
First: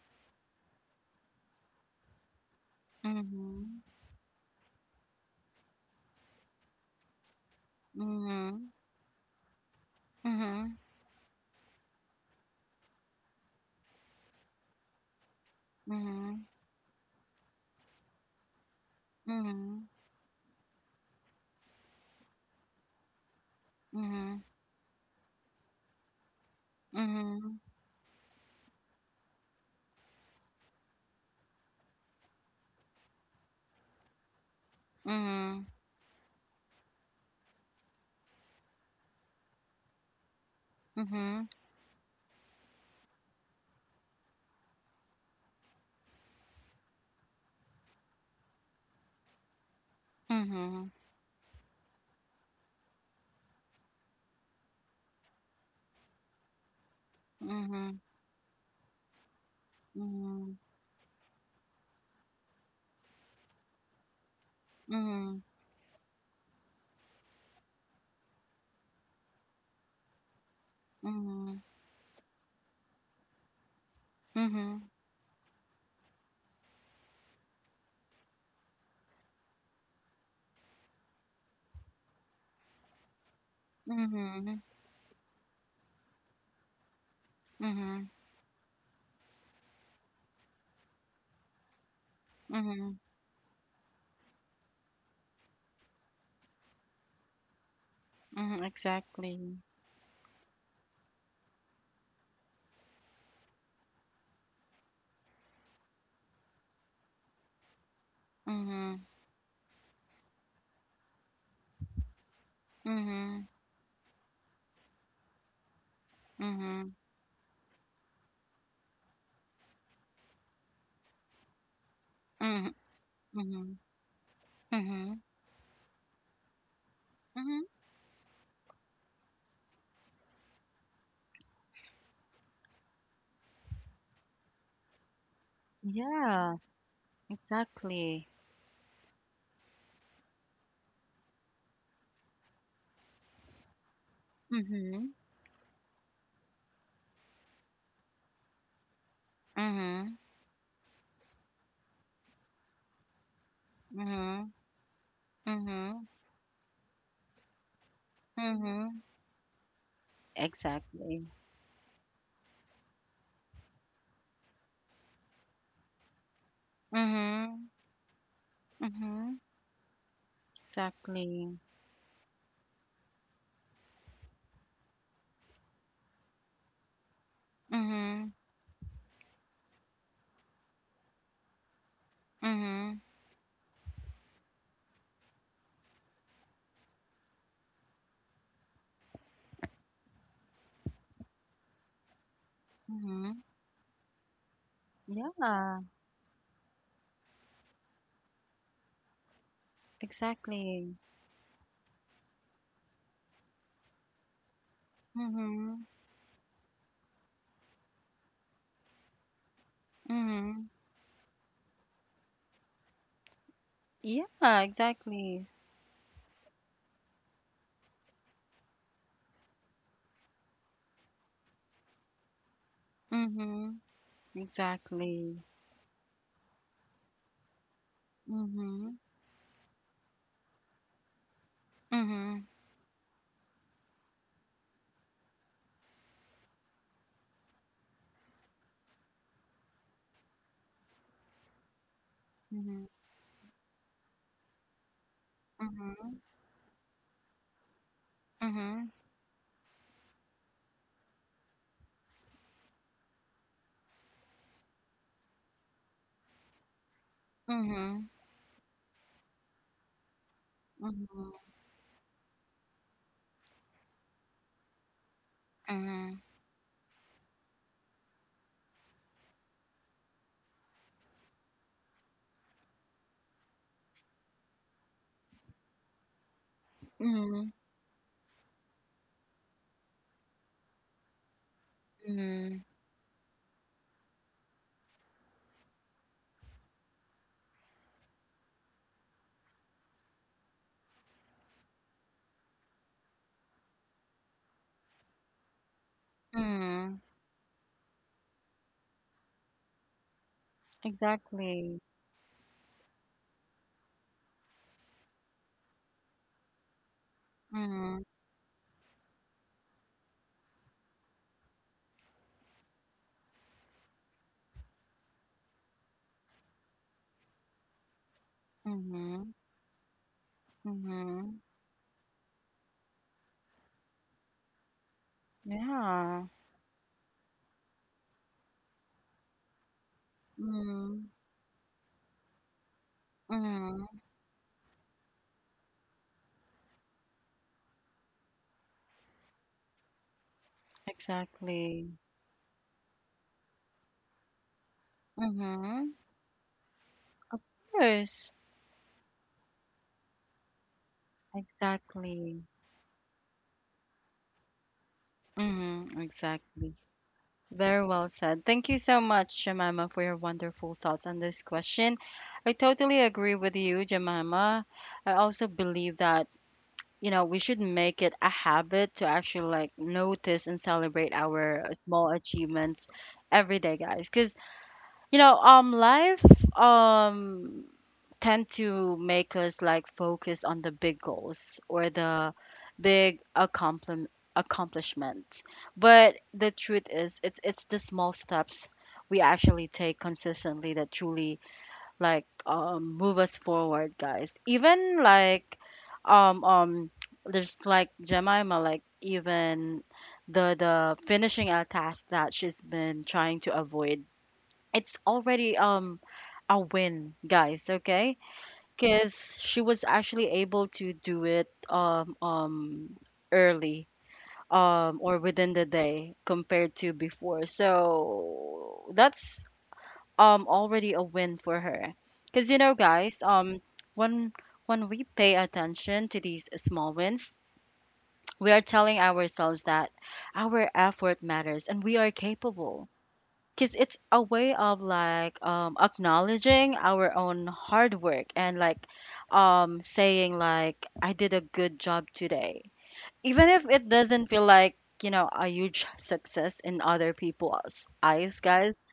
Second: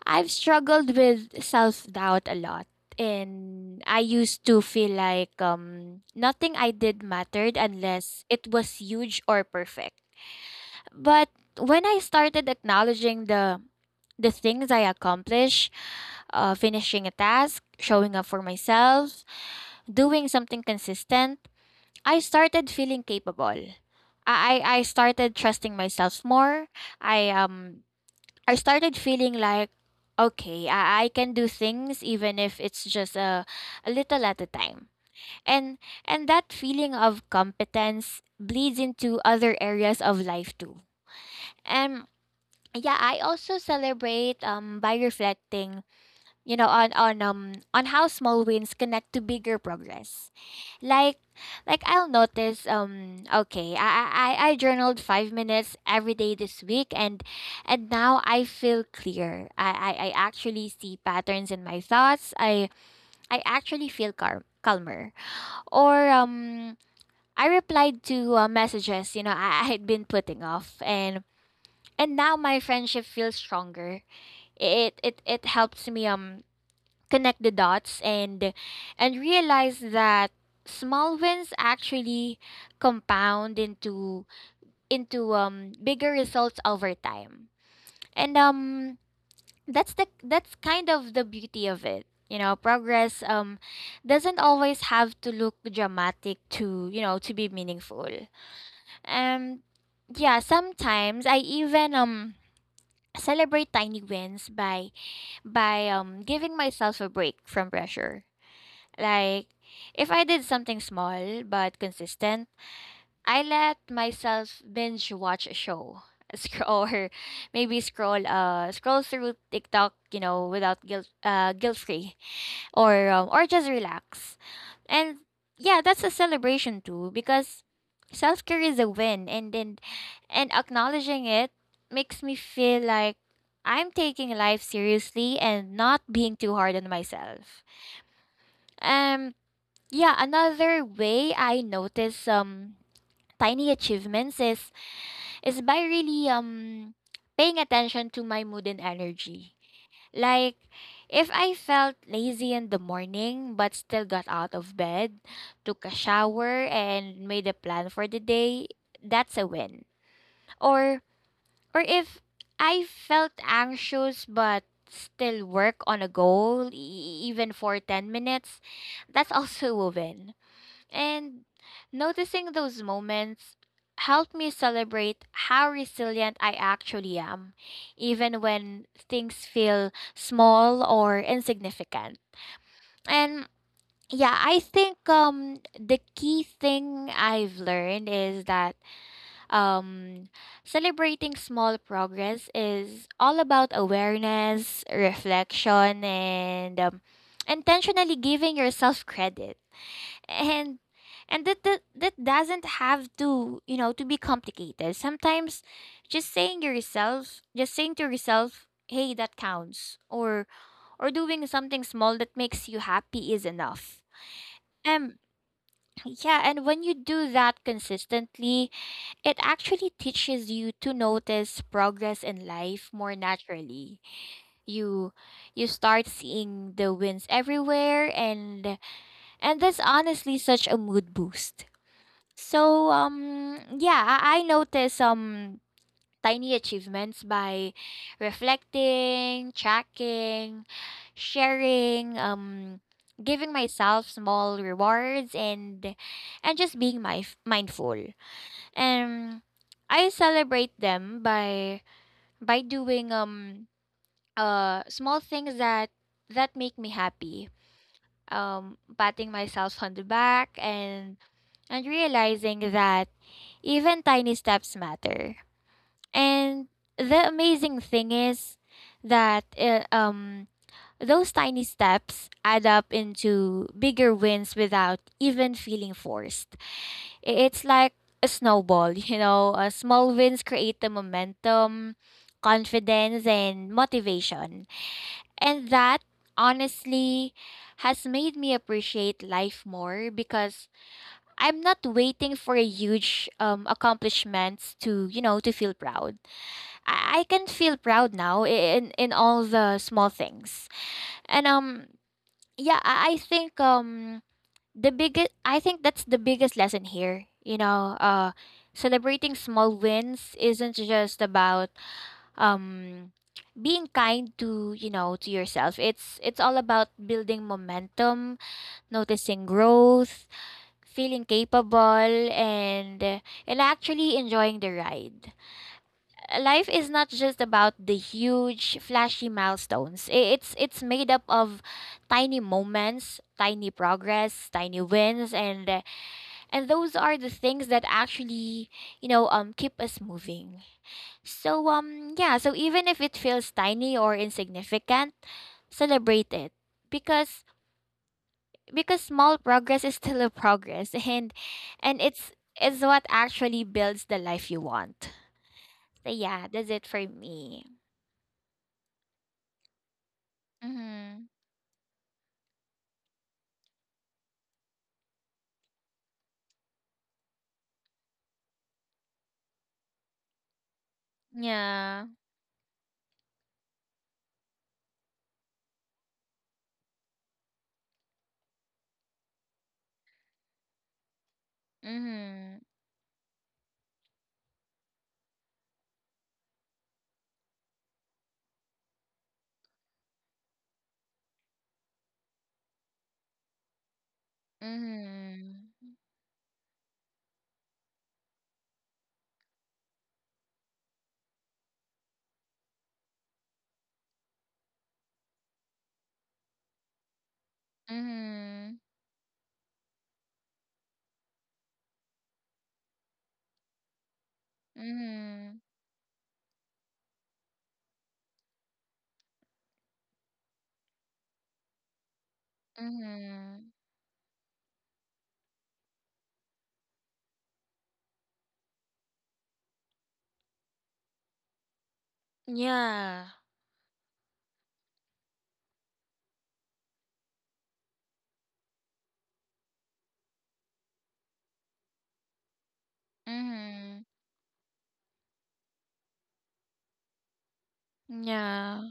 I've struggled with self doubt a lot. And
Mhm.
I used to feel like nothing I did mattered unless it
Mhm.
was huge or perfect.
Mhm.
But when I started acknowledging the things I accomplish,
Mhm.
finishing a task, showing up for myself,
Mhm.
doing something consistent, I started feeling capable.
Mhm.
I started trusting myself more. I
Mhm.
um I started feeling like, okay, I can do things even if it's just a little at a time. And and that feeling of competence bleeds into other areas of life too.
Mhm.
And yeah, I also celebrate by reflecting, you know, on how small wins connect to bigger progress.
Mhm.
Like like I'll notice, okay, I journaled 5 minutes every day this week, and
Mhm.
now I feel clear. I
Mhm.
actually see patterns in my thoughts. I actually feel calm, calmer.
Mhm.
Or I replied to messages, I had been putting off, and
Mhm.
and now my friendship feels stronger.
Mhm.
It helps me connect the dots, and realize that small wins actually compound into
Mhm. Mhm.
into um bigger results over time.
Mhm.
And that's kind of the beauty of it. You know,
Mhm.
progress doesn't always have to look dramatic to be meaningful.
Mhm.
um
Exactly.
yeah, sometimes I even celebrate tiny wins by giving myself a break from pressure.
Mhm.
Like, if I did something small but consistent, I
Mhm.
let myself binge watch a show, scroll,
Mhm.
or maybe scroll through TikTok, you know, without guilt, guilt free,
Mhm.
or just
Mhm.
relax. And
Mhm.
yeah, that's a celebration too because
Mhm.
self care is a win, and acknowledging it makes me feel like I'm taking life seriously and not being too
Yeah,
hard on myself.
exactly.
Um yeah, another way I notice tiny achievements is
Mhm.
is by really paying attention to my mood and energy.
Mhm.
Like, if I felt lazy in the morning but still got out
Mhm,
of bed, took a
mhm,
shower, and made a plan for the day,
mhm.
that's a win. Or
Exactly.
or if I felt anxious but still work on a goal, even
Mhm,
for 10 minutes, that's
mhm.
also a win. And
Exactly.
noticing those moments helped me celebrate how resilient I actually am,
Mhm,
even when things feel small or insignificant.
mhm,
And yeah, I think the key thing I've learned is that um celebrating small progress is all
mhm.
about awareness,
Yeah,
reflection, and intentionally giving yourself credit. and
exactly.
and that doesn't have to be complicated. Sometimes
Mhm,
just saying to yourself, hey, that counts, or
mhm.
or doing something small that makes you happy is enough.
Yeah,
um
exactly.
yeah, and when you do that consistently, it actually teaches you to notice progress in life more
Mhm,
naturally. you
exactly.
you start seeing the wins everywhere, and
Mhm,
and that's honestly such a mood boost.
mhm,
So yeah, I noticed some tiny achievements by reflecting, tracking, sharing,
mhm,
giving myself small rewards, and
mhm,
and just being my mindful.
mhm,
And I celebrate them by doing small things that make me happy.
mhm,
Patting myself on the back, and
mhm,
and realizing that even tiny steps matter.
mhm,
And the amazing thing is that those tiny steps add up into bigger wins without even feeling forced.
mhm,
It's like a snowball, you know, small wins create the momentum,
mhm,
confidence and motivation. And that honestly has made me appreciate life more because I'm not waiting for huge accomplishments to feel proud.
mhm.
I can feel proud now in all the small things. And
Exactly.
um yeah, I think that's the biggest lesson here. You know,
Mhm,
celebrating small wins isn't just about um being kind to you know to yourself. It's all about building momentum,
mhm,
noticing growth, feeling
mhm.
capable, and and actually enjoying the ride.
Yeah.
Life is not just about the huge flashy milestones. It's made
Mm,
up of tiny moments, tiny
mhm,
progress, tiny wins, and those are the things that actually, you know, keep us moving. So
exactly.
yeah, so even if it feels tiny or insignificant,
Mhm,
celebrate it
of
because
course.
because small progress is still a progress, and it's
Exactly.
is what actually builds the life you want.
Mhm,
So yeah, that's
exactly.
it for me.
Very well said. Thank you so much, Jemima, for your wonderful thoughts on
Mhm.
this question. I totally agree with you, Jemima. I also believe that, you know, we should make it a habit to actually like notice and celebrate our
Yeah.
small achievements every day, guys. Because, you know, life, um, tend to make us like focus on the big goals or the
Mhm.
big accomplishments. But the truth is, it's the small steps we actually take consistently that truly like move us forward, guys. Even like
Mhm.
um um there's like Jemima, like even the finishing a task that she's been trying to avoid. It's already a win, guys. Okay,
Mhm.
because she was actually able to do it early or within
Mhm.
the day compared to before, so that's already a win for her, because you know, guys,
Mhm.
when when we pay attention to these small wins, we are telling ourselves that our effort matters and we are capable,
Yeah.
because it's a way of like acknowledging our own hard work and like saying like I did a good job today, even if it
Mhm.
doesn't feel like you know a huge success in other people's eyes, guys.
Yeah.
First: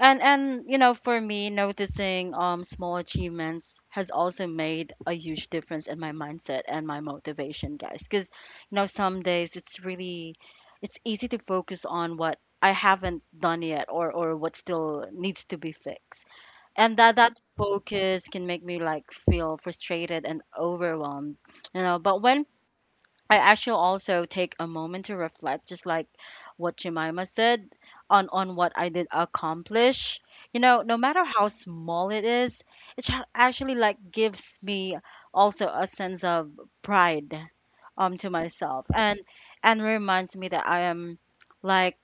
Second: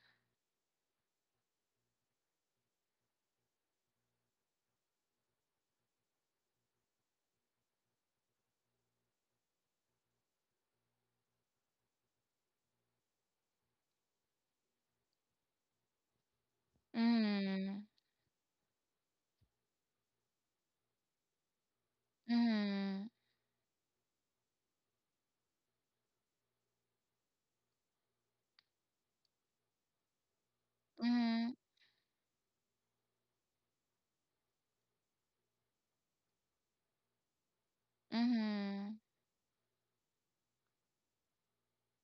And you know, for me, noticing small achievements has also made a huge difference in my mindset and my motivation, guys. Cuz you know, some days it's easy to focus on what I haven't done yet, or what still needs to be fixed. And that
Mhm.
focus can make me like feel frustrated and overwhelmed, you know. But when
Mhm.
I actually also take a moment to reflect, just like what Jemima said, on what I did accomplish. You know, no matter how small it is, actually like gives me also a sense of pride, to myself,
Mhm.
and reminds me that I am like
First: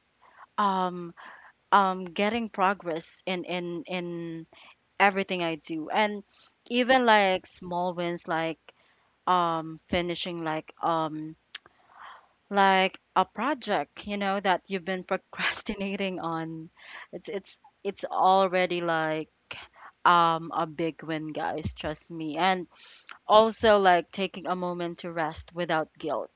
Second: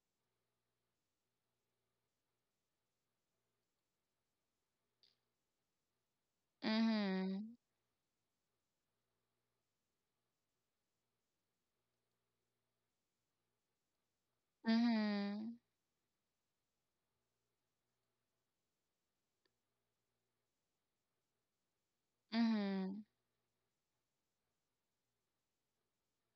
um getting progress in everything I do, and even like
Mhm.
small wins, like finishing like a project you know that you've been
Mhm.
procrastinating on, it's already like a big win, guys, trust me. And
Mhm.
also like taking a moment to rest without guilt,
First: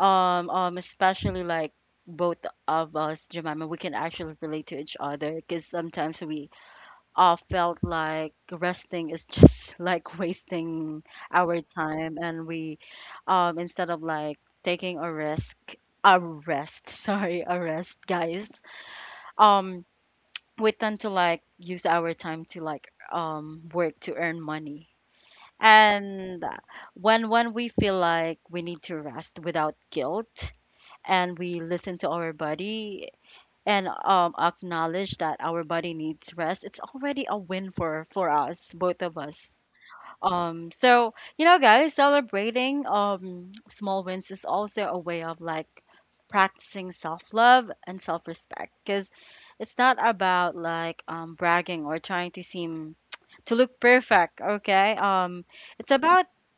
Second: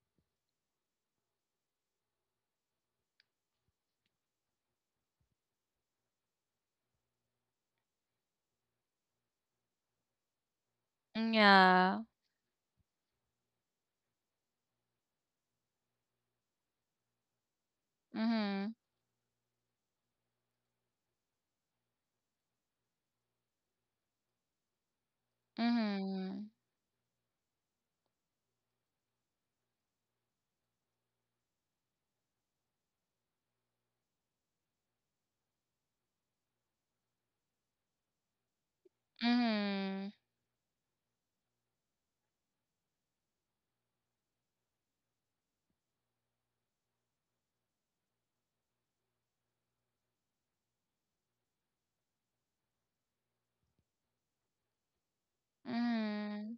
especially like both of us, Jemima, we can actually relate to each other, because sometimes we felt like resting is just like wasting
Mhm.
our
Yeah.
time, and we, instead of like taking a risk a rest, sorry, a rest, guys,
Mhm.
um we tend to like use our time to like work to earn money. And
Mhm.
when we feel like we need to rest without guilt, and we listen to our body, and acknowledge that our body needs rest, it's already a win for us, both of us.
Mhm.
So you know, guys, celebrating small wins is also a way of like practicing self love and self respect, because it's not about like bragging or trying to seem to look perfect. Okay, it's about
Mhm.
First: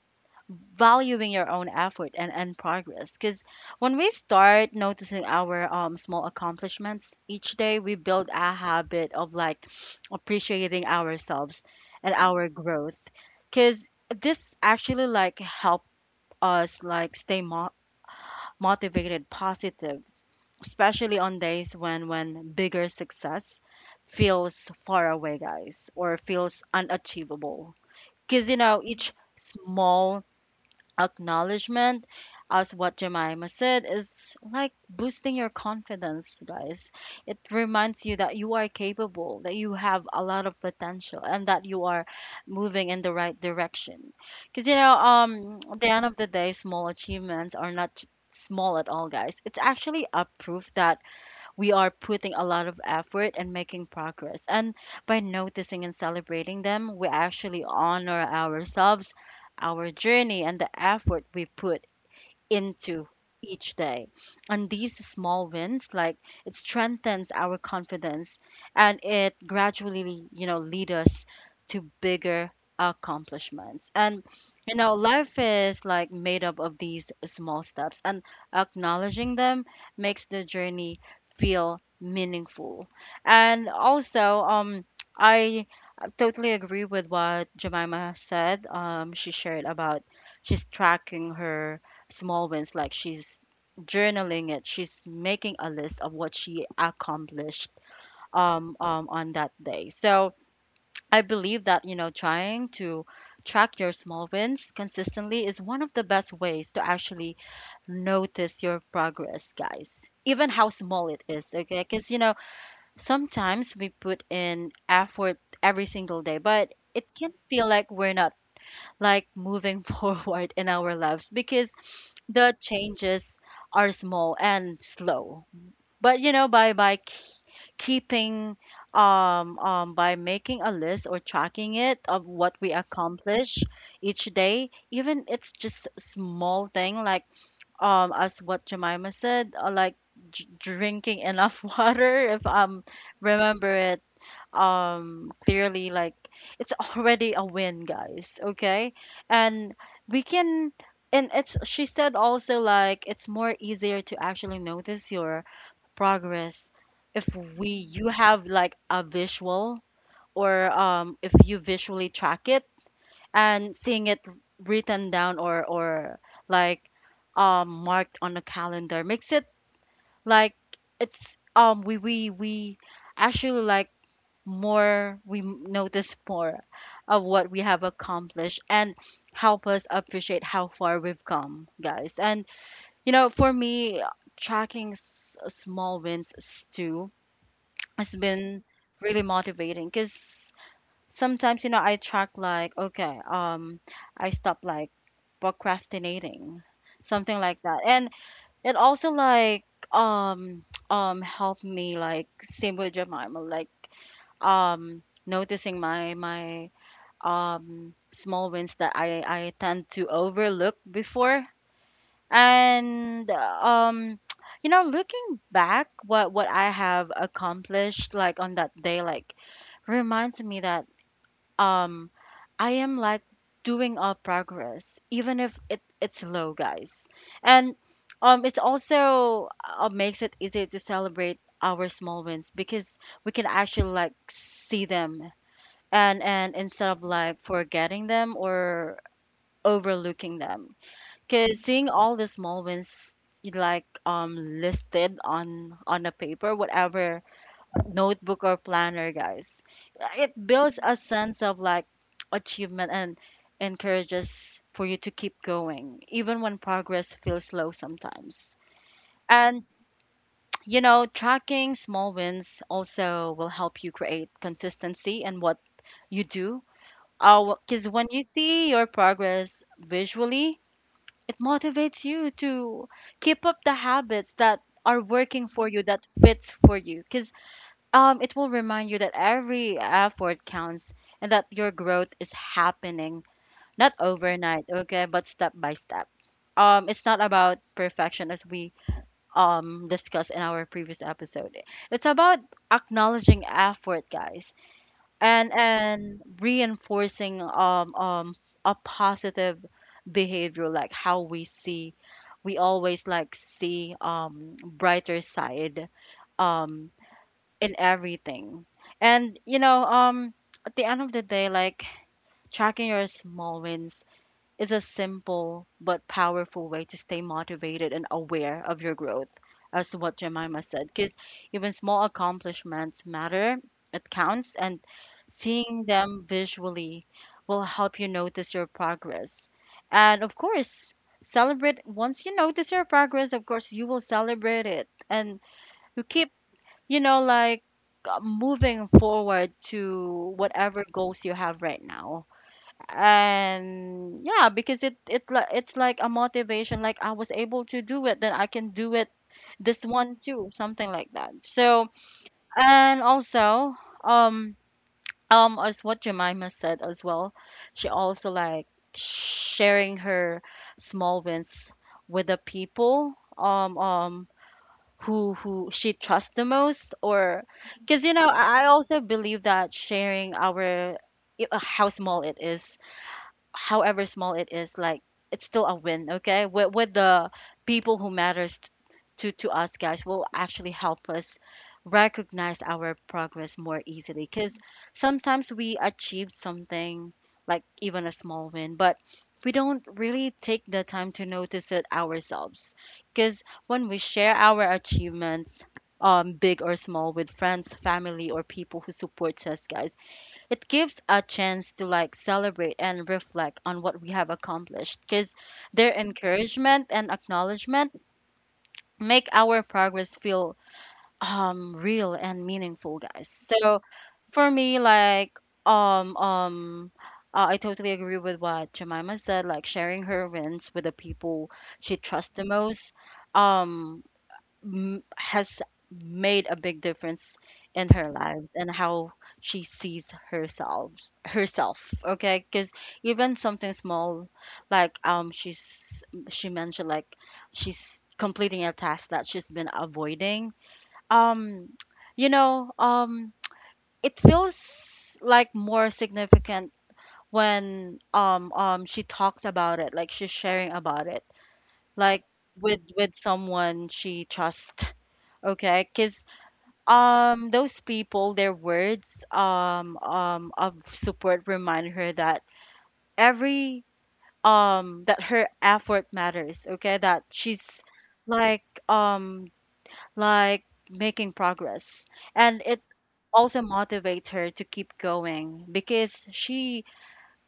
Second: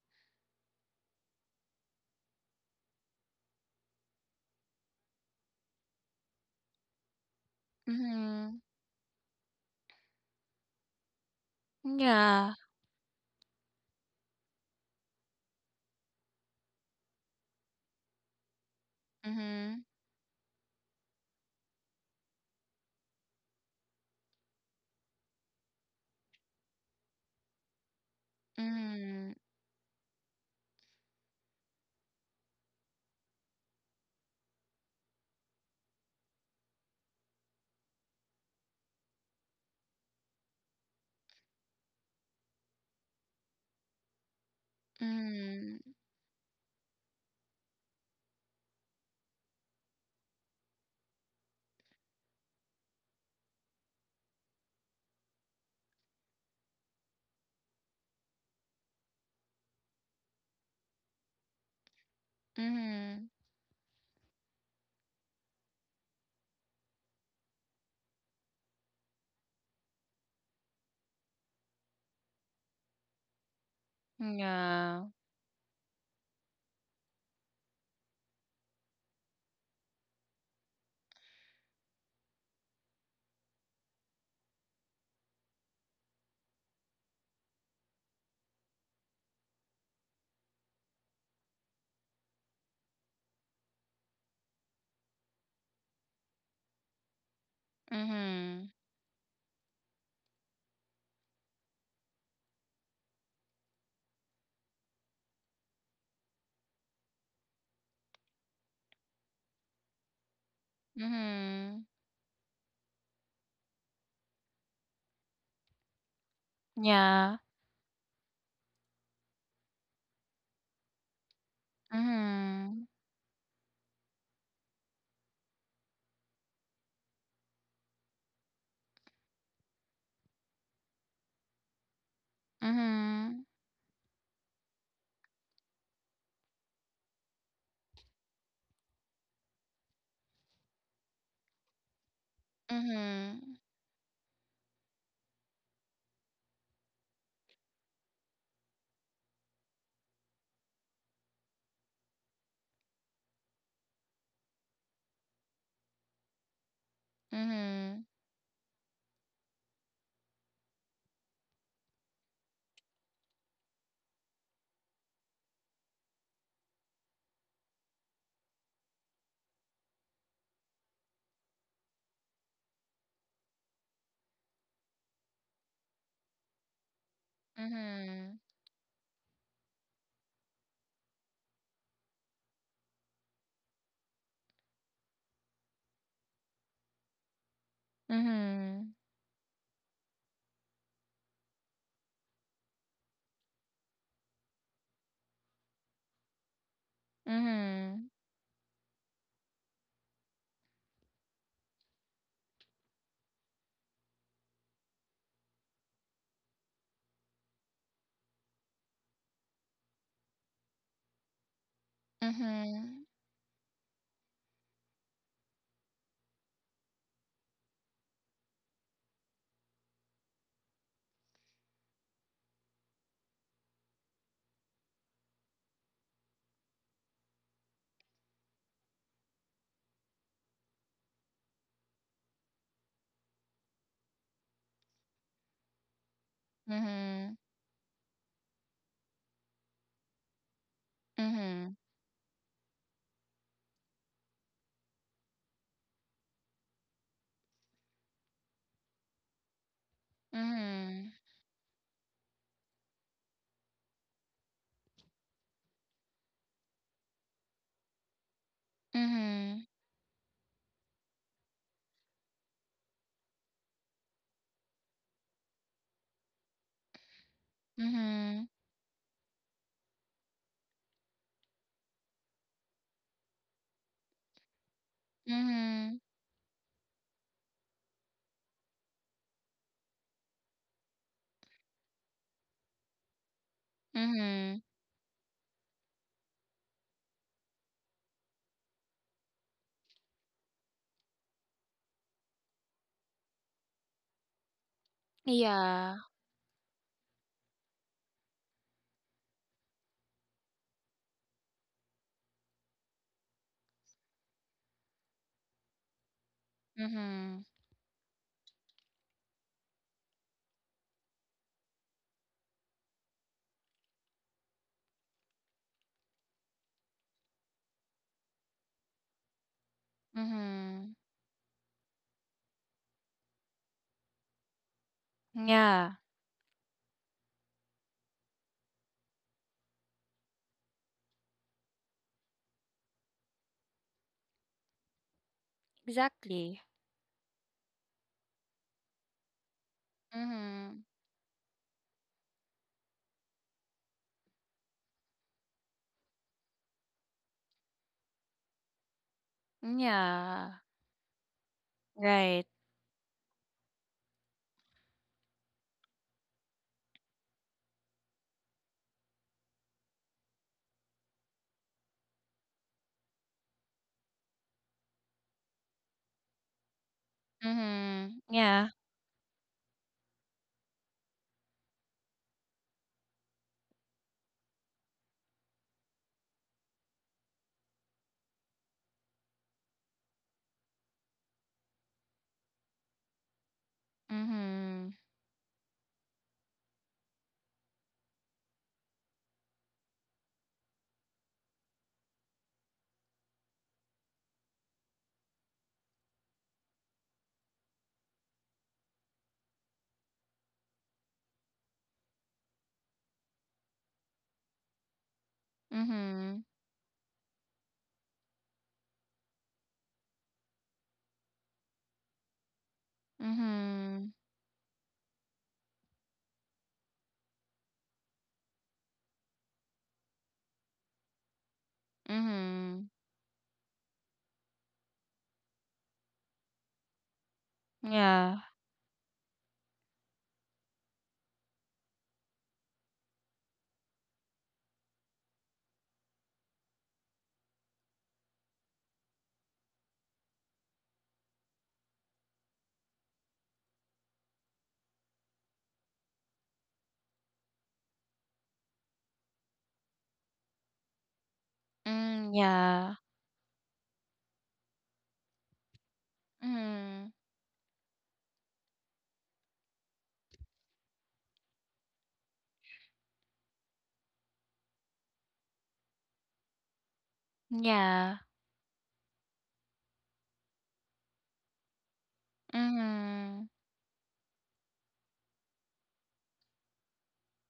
valuing your own effort and progress. Because when we start noticing our small accomplishments each day, we build a
Mhm.
habit of like appreciating ourselves and our
Yeah.
growth. Because this actually like help us like stay motivated,
Mhm.
positive, especially on days when bigger success feels far away, guys, or feels unachievable. Because you know, each
Mhm.
small acknowledgement, as what Jemima said, is like boosting your confidence, guys. It reminds you that you are capable, that you have a lot of potential, and that you are moving in the right direction, because you know, at
Mhm.
the end of the day, small achievements are not small at all, guys. It's actually a proof that we are putting a lot of effort and making progress. And by noticing and celebrating them, we actually honor ourselves, our journey, and the effort we put into
Mhm.
each day. And these small wins, like, it strengthens our confidence, and it gradually, you know, lead us to bigger accomplishments. And you know,
Yeah.
life is like made up of these small steps, and acknowledging them makes the journey feel meaningful. And also, I totally agree with what Jemima said. She shared about she's tracking her small wins, like she's journaling it, she's making a list of what she accomplished
Mhm.
on that day. So I believe that, you know, trying to track your small wins consistently is one of the best ways to actually notice your progress, guys, even how small it is,
Mhm.
okay? Because, you know, sometimes we put in effort every single day but it can
Yeah.
feel like we're not like moving forward in our lives because the
Mhm.
changes are small and slow. But, you know, by keeping by making a list or tracking it of what we
Mhm.
accomplish each day, even it's just small thing, like as what jemima said, like drinking enough water, if
Mhm.
remember it clearly, like it's already a win, guys, okay. And we can, and it's she said also, like it's more easier to actually notice your progress if we you have like a visual, or if you visually track it and seeing it written down or like marked on a calendar makes it like it's we actually like more we notice more of what we have
Mhm.
accomplished and help us appreciate how far we've come, guys. And, you know, for me, tracking small wins too has been
Mhm.
really motivating because sometimes, you know, I track like, okay, I stop like procrastinating, something like that. And it also, like, um helped me, like same with Jemima, like noticing my small wins that I tend to overlook before.
Mhm. Mhm.
And you know, looking back what I have accomplished like on that day, like reminds me that um I am like doing a progress even if it's slow, guys. And it's also, makes it easy to celebrate our small wins because we can actually like see them, and instead of like forgetting them or overlooking them.
Mhm.
Because
Mhm.
seeing all the small wins you like listed on a paper, whatever notebook or planner, guys, it builds a
Mhm.
sense of like achievement and encourages for you to keep going even when progress feels slow sometimes.
Mhm.
And, you know, tracking small wins also will help you create consistency in what you do. Oh,
Mhm.
because when you
Mhm.
see your progress visually, it motivates you to keep up the habits that are working for you,
Mhm.
that fits for you. Because it will remind you that every effort counts and that your growth is happening, not
Mhm.
overnight, okay, but step by step. It's not about perfection, as we discussed in our previous episode. It's about acknowledging effort, guys, and
Yeah.
and reinforcing a positive behavior, like how we see, we always like see brighter side um
Mhm.
in everything. And you know, at the end of the day, like tracking your small wins is a simple but powerful way to stay motivated and aware of your growth, as to what Jemima said.
Mhm.
Because even small accomplishments matter, it counts, and seeing
Yeah.
them visually will help you notice your progress. And of course, celebrate once you notice your progress, of course, you will celebrate it and you keep,
Exactly.
you know, like, moving forward to
Mhm.
whatever goals you have right now. And yeah, because it's like a motivation, like I was able to do it, then I can do it this one too,
Yeah.
something like that. So,
Right.
and also, um as what Jemima said as well, she also like sharing her small wins with the people who she trusts the most, or because, you
Mhm.
know, I
Yeah.
also believe that sharing our how small it is, however small it is, like it's still a win, okay? With the people who matters to us, guys, will actually help us recognize our progress more easily. Because
Mhm.
sometimes we achieve something, like even a small win, but we don't really take the time to notice it ourselves. Because when we share our achievements, big or small, with friends, family, or people who supports us, guys, it gives a chance to like celebrate and reflect on what we have accomplished. Because their
Mhm.
encouragement and acknowledgement make our progress feel real and meaningful, guys. So,
Mhm.
for me, like, um um I totally agree with what Jemima said, like sharing her wins with the people she trusts the
Mhm.
most, um has made a big difference in her
Yeah.
life and how she sees herself, okay? Because even something small, like, she mentioned, like she's completing a task that she's been avoiding, um you know, it feels like more significant when she talks about it, like she's sharing about it, like
Mm,
with
yeah.
someone she trusts, okay? Because
Mhm.
those people, their words of support remind her that every that her effort matters, okay, that she's
Yeah.
like um like making progress. And it
Mhm.
also motivates her to keep going because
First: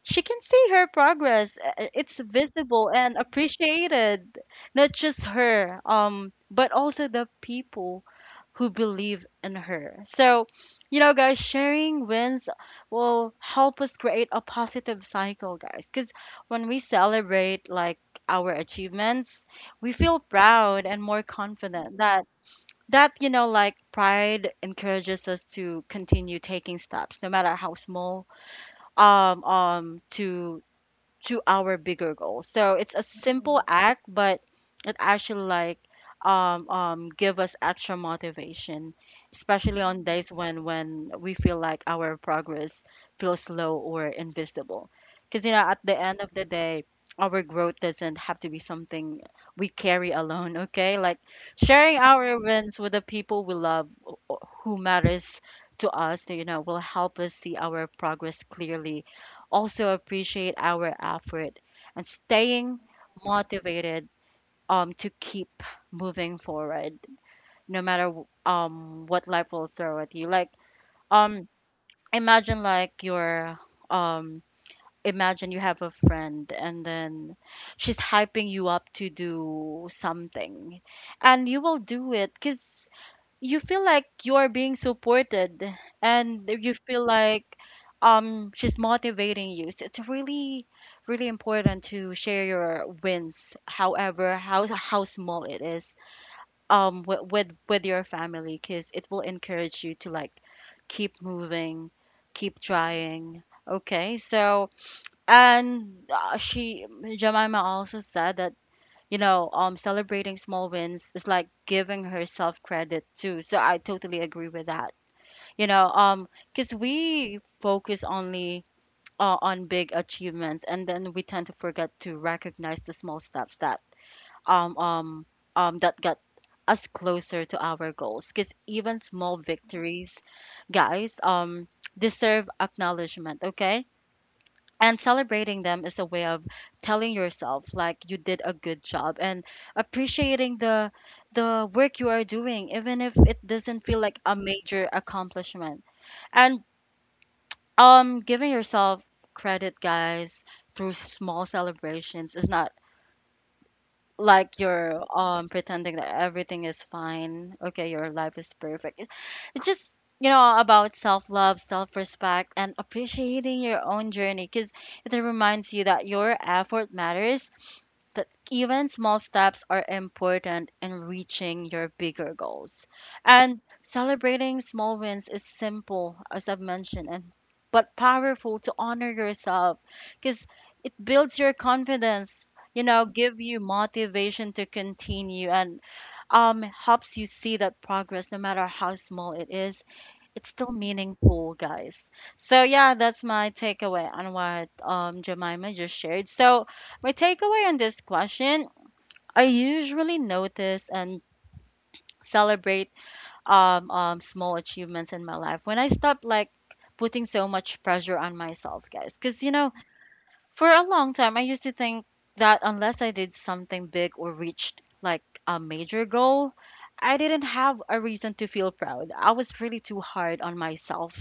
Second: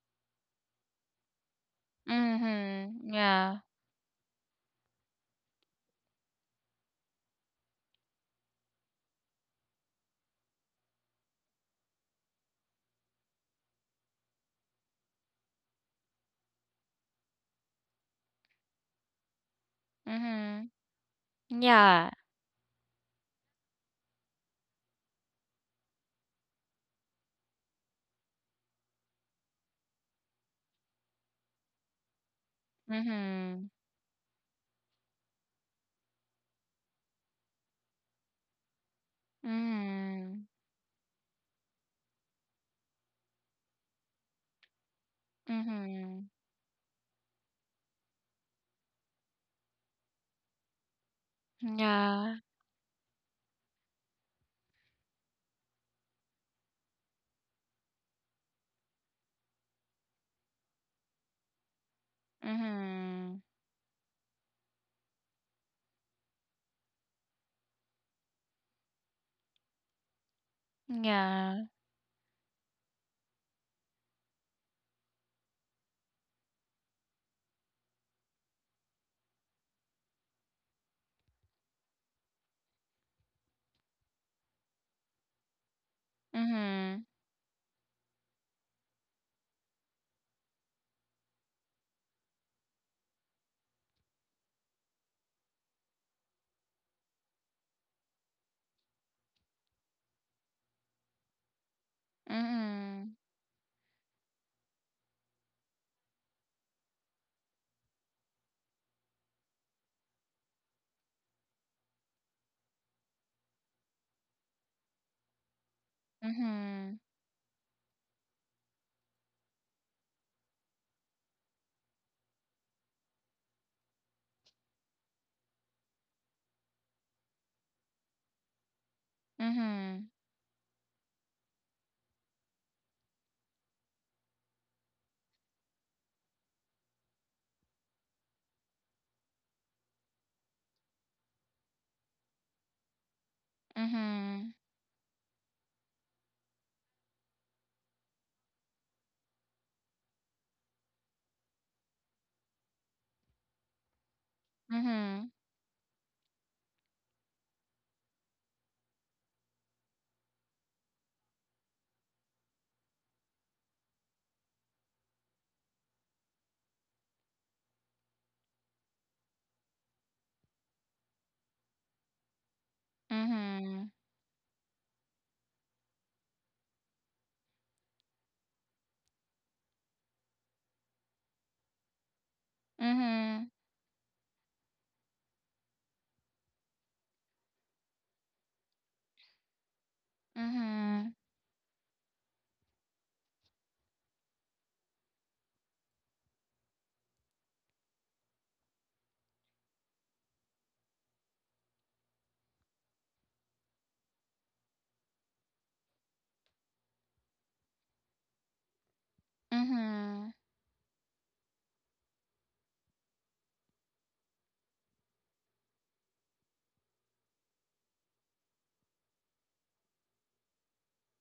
she can see her progress. It's visible
Mhm.
and
Yeah.
appreciated. Not just her, but also the people who believe in her. So, you know, guys, sharing wins will help us create a positive cycle, guys. Because when we celebrate like our achievements, we feel
Mhm.
proud and more confident,
Yeah.
that you know, like pride encourages us to continue taking steps no matter how small, um um to to our bigger goals. So it's a simple
Mhm.
act, but it actually like, give us extra motivation, especially on days
Mhm.
when we feel like our progress feels slow or invisible. Because you know, at the end of
Mhm.
the day, our growth doesn't have to be something we carry alone. Okay, like sharing
Yeah.
our wins with the people we love, who matters to us, you know, will help us see our progress clearly, also appreciate our effort and staying
Mhm.
motivated, to keep moving forward no matter what life will throw at you. Like, um,
Yeah.
imagine like your um, imagine you have a friend and then she's hyping you up to do something, and you will do it because you feel like you are being supported, and you feel
Mhm.
like she's motivating you. So it's really really important to share your wins, however how small it is, with with your family, because it will encourage you to like keep moving, keep
Mhm.
trying, okay. So, and she Jemima also said that, you know, celebrating small wins is like giving herself credit too. So I totally agree with that. You know, because
Mhm.
we focus only on big achievements, and then we tend to forget to recognize the small steps um um that got us closer to our goals. Because even small
Mhm.
victories, guys, deserve acknowledgement. Okay, and celebrating them is a way of telling yourself like you did a good job and appreciating the work you are doing even if it doesn't feel like a
Mhm.
major accomplishment. And giving yourself credit, guys, through small celebrations is not like you're
Mhm.
pretending that everything is fine, okay, your life is perfect. It's just, you know, about self-love, self-respect, and appreciating your own journey, because it reminds you that your effort matters, that even small steps are important in reaching your bigger goals. And
Mhm.
celebrating small wins is simple, as I've mentioned, and but powerful to honor yourself because it builds your confidence, you know, give
Mhm.
you motivation to continue, and helps you see that progress no matter how small it's still
Mhm.
meaningful, guys. So yeah, that's my takeaway on what Jemima just shared. So my takeaway on this question, I usually notice and celebrate small achievements in my life when I stop like putting so much pressure on myself, guys. Because you know,
Mhm.
for a long time, I used to think that unless I did something big or reached like a major goal, I didn't have a reason to feel proud. I was really too hard on myself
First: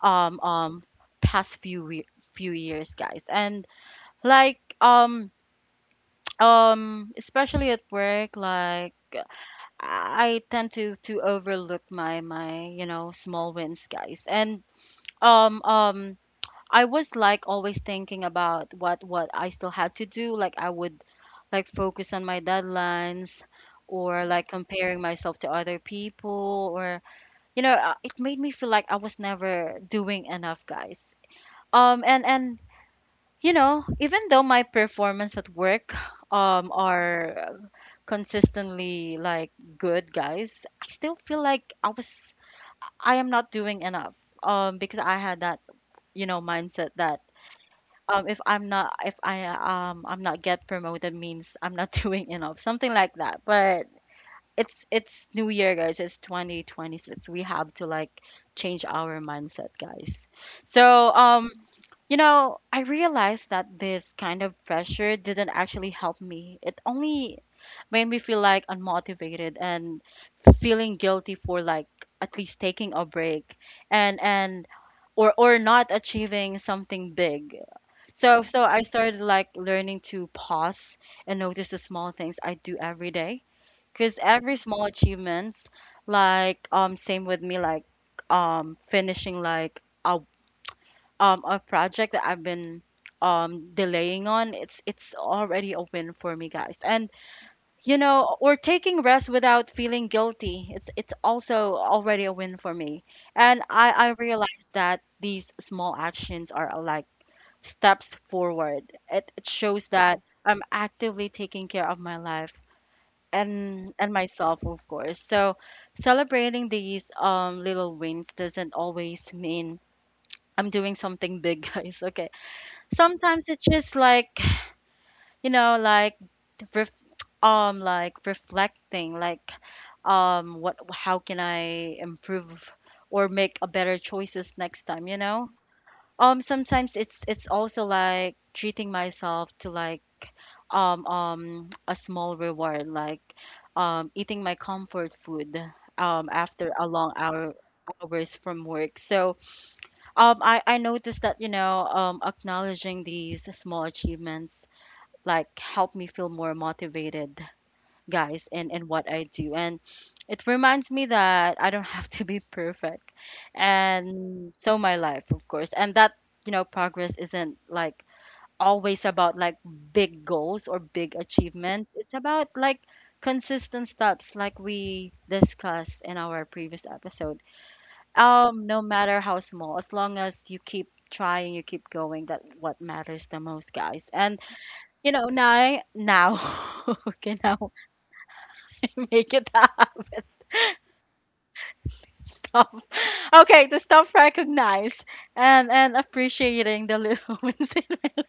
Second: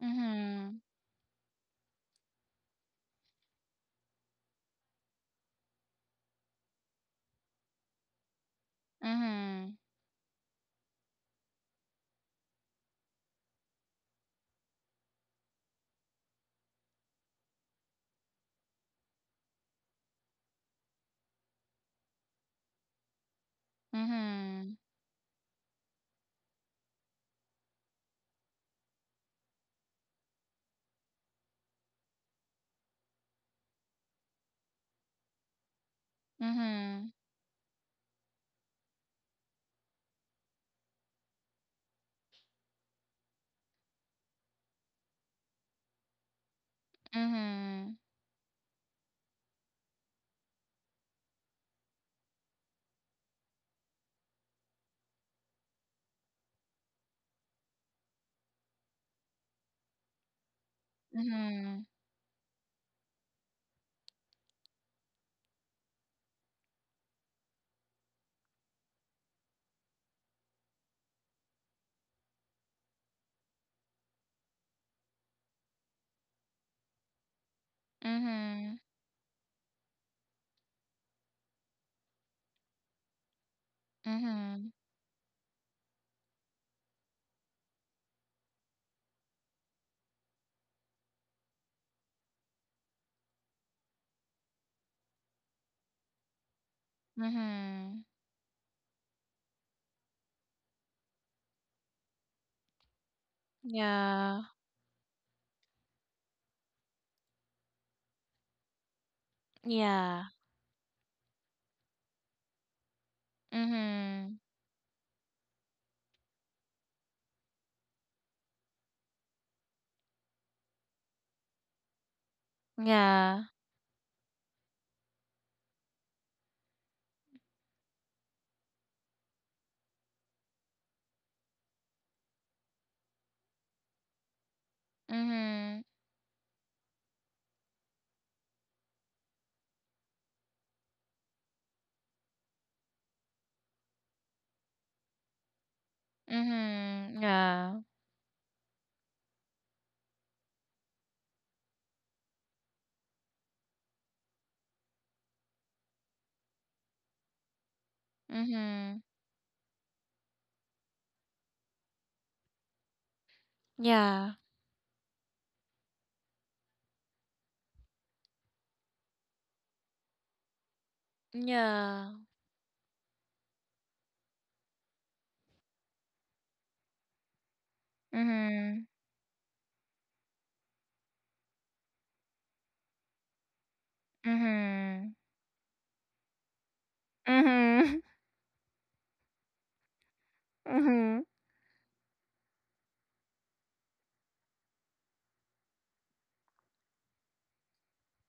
um
Mhm.
um past few few years, guys. And like especially at work, like
Mhm.
I tend to overlook my you know small wins, guys. And um um I was like always thinking about what I still had to do. Like I would like focus on my deadlines or like
Mhm.
comparing myself to other people, or you know, it made me feel like I was never doing enough, guys, and you know, even though my performance at work
Mhm.
are consistently like good, guys, I still feel like I am not doing enough. Because I had that, you know, mindset that
Mhm.
if I'm not if I I'm not get promoted means I'm not doing enough, something like that. But it's new year guys, it's 2026. We have to like change our mindset guys. So
Mhm.
I realized that this kind of pressure didn't actually help me, it only made me feel like unmotivated and feeling guilty for like at least taking a break and or not achieving something big. So
Mhm.
I started like learning to pause and notice the small things I do every day, because every
Mhm.
small achievements, like, same with me, like finishing like a project that I've been delaying on, it's already open for me guys. And
Mhm.
or taking rest without feeling guilty, it's also already a win for me. And I
Yeah.
realize that these small actions are, like, steps forward. It shows that
Yeah.
I'm actively taking care of my life and
Mhm.
myself of course. So celebrating these little wins doesn't always mean I'm doing something big guys, okay? Sometimes
Yeah.
it's just like, you know like ref- like reflecting, like what, how can I improve or make a better choices next time,
Mhm.
Sometimes it's also like treating myself to like a small reward, like eating my comfort food after a long
Mhm.
hour
Yeah.
hours from work. So I noticed that, acknowledging these small achievements like help me feel more motivated guys, in
Mhm.
what I do. And it reminds me that I don't have to be perfect
Yeah.
and so my life of course. And that, progress isn't like always about like big goals or big achievements,
Yeah.
it's about like consistent steps, like we discussed in our previous episode, no
Mhm.
matter how small. As long as you keep trying, you keep going, that what matters the most guys. And you
Mhm.
know now now okay, now
Mhm.
I make it up.
Mhm. Mhm.
Stop. Okay, to stop recognize and appreciating the little wins in life.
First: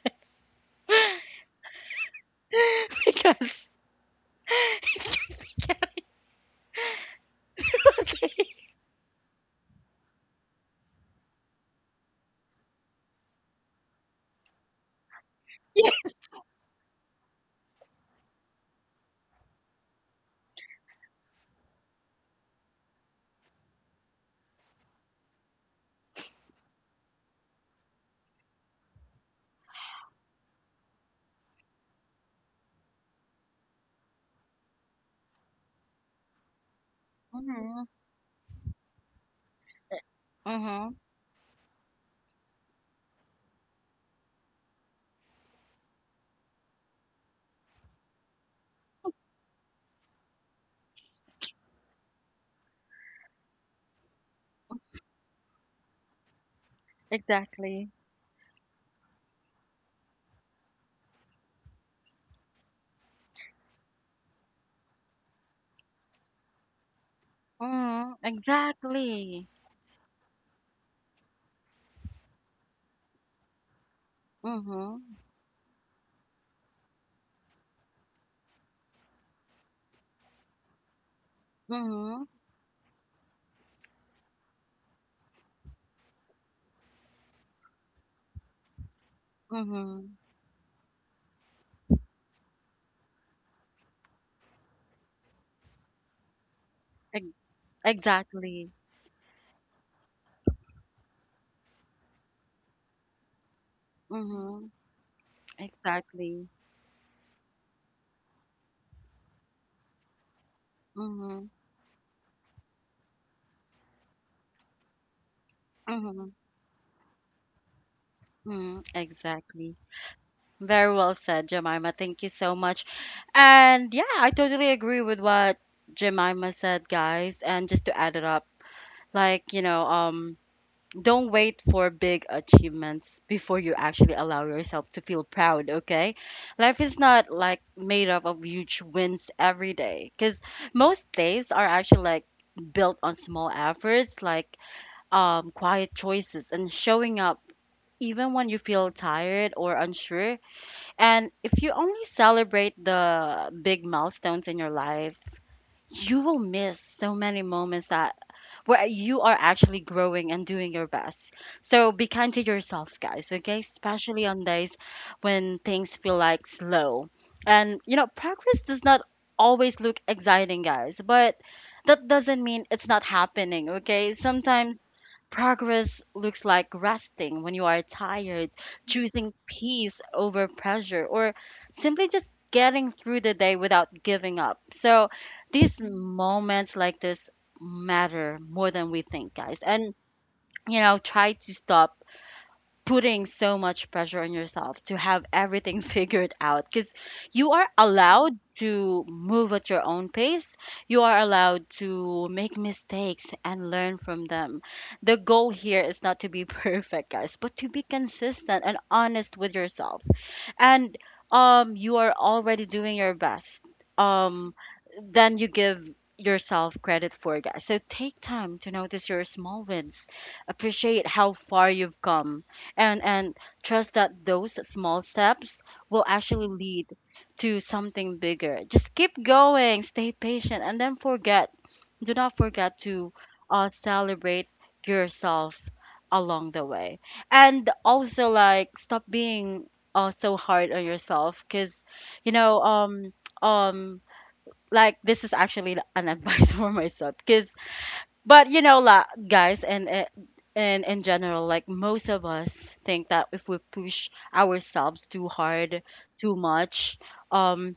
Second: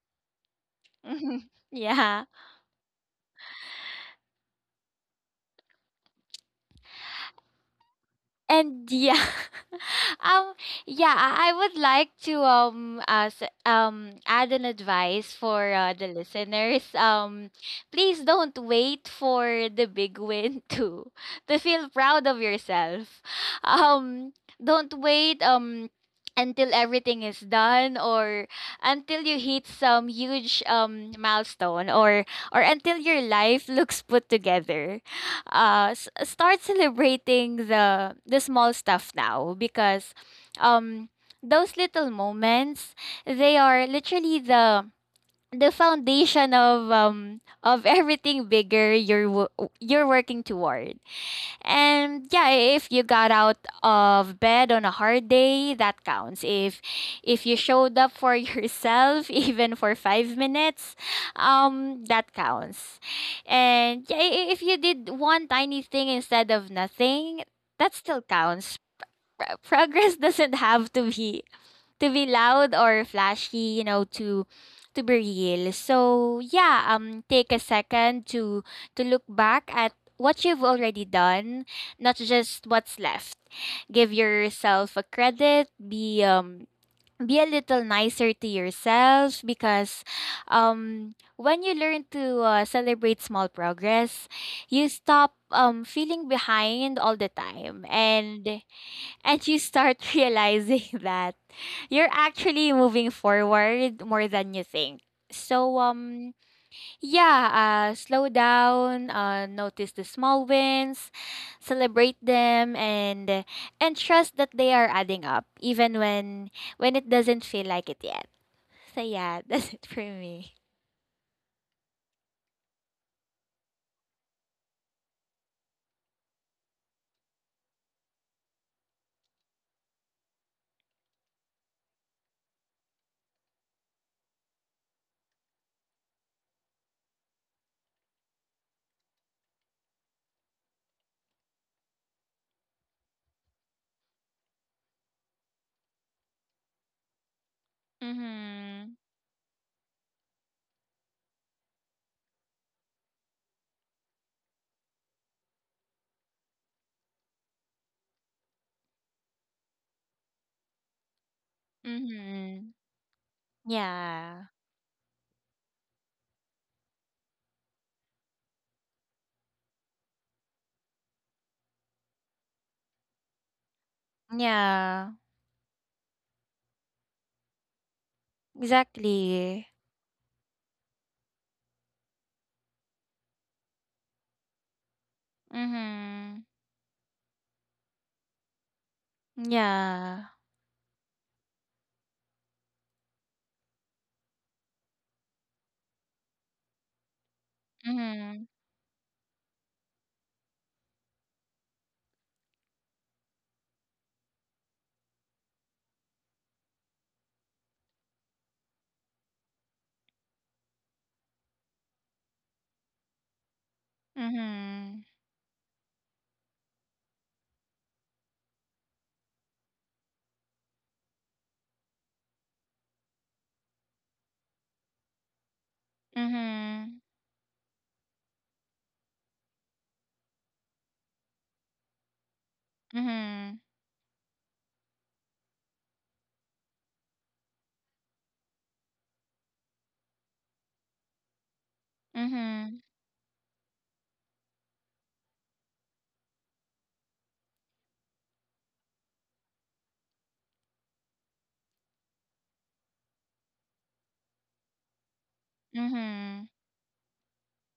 Yeah.
because okay.
And yeah, um yeah I would like to add an advice for the listeners. Please don't wait for the big win to feel proud of yourself. um don't wait until everything is done, or until you hit some huge milestone, or until your life looks put together. Start celebrating
Mm-hmm.
the small stuff now, because
Mm-hmm.
um those little moments, they are literally the foundation of everything bigger you're working toward. And yeah, if you got out of bed on a hard day, that counts. If you
Exactly.
showed up for yourself even for 5 minutes, that counts. And yeah, if you did one tiny thing instead of nothing, that
Mm-hmm.
still counts.
Exactly.
Progress doesn't have to be loud or flashy, you know, to
Mm-hmm.
to be real. So yeah, take a second to look back at what you've already done, not
Mm-hmm.
just what's left. Give yourself a credit, be a little nicer to yourself, because
Mm-hmm.
when you learn to celebrate small progress, you stop feeling behind all the
Ex-
time, and
exactly.
and you start realizing that you're actually moving forward more than you
Mm-hmm.
think. So
Exactly.
yeah, slow down, notice the small wins,
Mm-hmm.
celebrate them, and trust that they are adding up even
Mm-hmm.
when it doesn't feel like it yet.
Mm-hmm.
So yeah, that's
Exactly.
it for me.
Very well said, Jemima. Thank you so much. And yeah, I totally agree with what Jemima said, guys. And just to add it up, like, don't wait for big achievements before you actually allow yourself to feel proud, okay? Life is not like made up of huge wins every day, because most days are actually like built on small efforts, like quiet choices and showing up even when you feel
Mhm.
tired or unsure. And if you only celebrate the big milestones in your life, you will miss so many moments that where you are actually growing and doing your best. So be kind to
Mhm.
yourself, guys, okay? Especially
Yeah.
on days when things feel like slow. And you know, progress does not always look exciting, guys, but that doesn't mean it's not happening, okay? Sometimes
Yeah.
progress looks like resting when you are tired, choosing
Exactly.
peace over pressure, or simply just getting through the day without giving up. So these
Mhm.
moments like this matter more than we think, guys. And,
Yeah.
you know, try to stop putting so much pressure on yourself to have everything figured out, because you are allowed
Mhm.
to move at your own pace. You are allowed to make mistakes and learn from them. The goal here is not to be perfect, guys, but to be consistent and honest with yourself. And you are already doing your best. Um,
Mhm.
then you give yourself credit for guys. So take time to notice your small wins, appreciate how far you've come, and trust that those small steps will actually lead
Mhm.
to something bigger. Just keep going, stay patient, and then forget, do not forget to
Mhm.
celebrate yourself along the way. And also like stop being so hard on yourself, because you know
Mhm.
um um like this is actually an advice for myself. Because but you know, la, guys, and eh, and in general, like most of us think that if we push ourselves too hard, too
Mhm.
much, um,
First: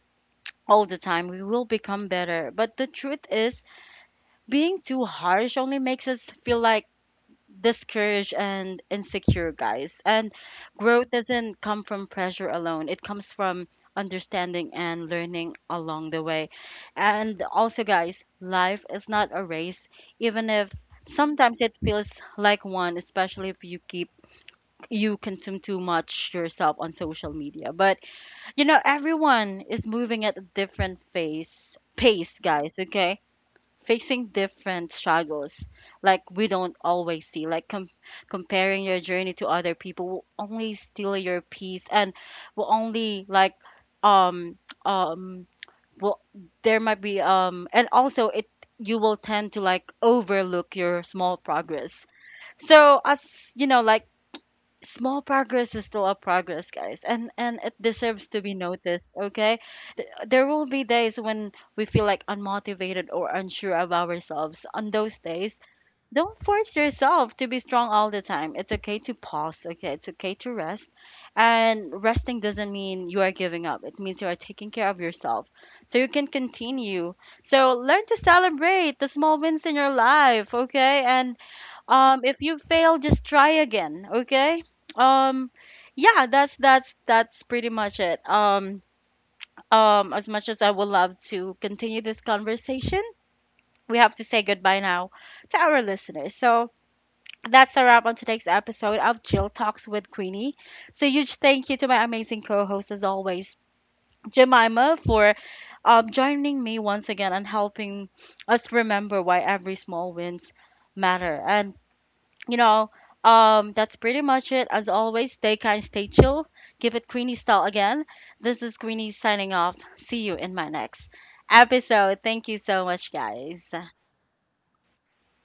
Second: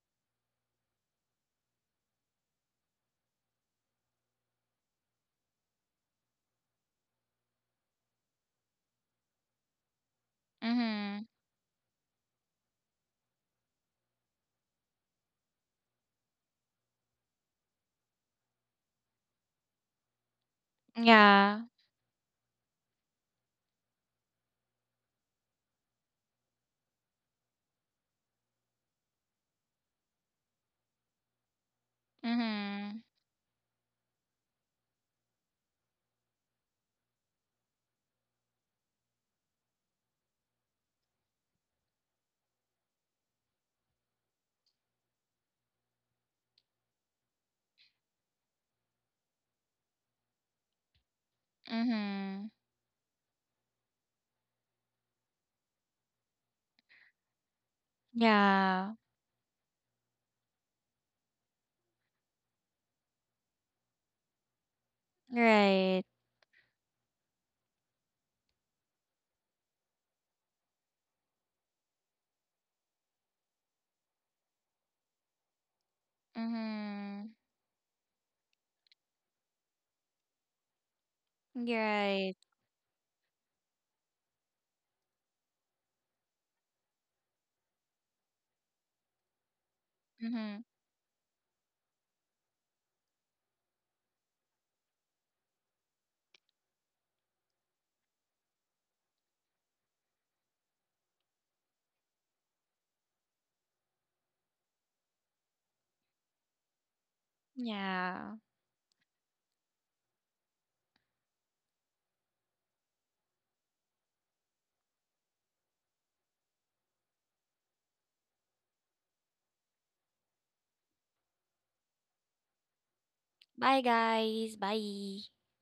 all the time, we will become better. But the truth is, being too harsh only makes us feel like discouraged and insecure, guys. And growth
Mhm.
doesn't come from pressure alone, it comes from understanding and learning along the way. And also, guys, life is not a race, even if sometimes
Yeah.
it feels like one, especially if you keep, you consume too much yourself on social media. But you know, everyone is moving at a different pace guys,
Mhm.
okay? Facing different struggles, like we don't always see, like comparing your journey to other people will only steal your peace and will only like um um well, there might be and also it, you will tend to like overlook your small progress.
Mhm.
So as you know, like small progress is still a progress guys, and it deserves to be
Yeah.
noticed, okay? There will be days when we feel like unmotivated or unsure of ourselves. On those days,
Right.
don't force yourself to be strong all the time. It's okay to pause, okay? It's okay to rest. And resting doesn't mean you are giving up, it means you are taking care of yourself so you can continue.
Mhm.
So learn to celebrate the small wins in your life, okay? And
Right.
if you fail, just try again, okay? um yeah, that's pretty much it. As much as
Mhm.
I would love to continue this conversation, we have to say goodbye now to our listeners. So that's a wrap on today's episode of Jill Talks with Queenie. So huge thank you to my amazing co-host as always, Jemima, for joining me once again and helping
Yeah.
us remember why every small wins matter. And you know, that's pretty much it. As always, stay kind, stay chill. Give it Queenie style again. This is Queenie signing off. See you in my next episode. Thank you so much, guys.
Bye, guys. Bye.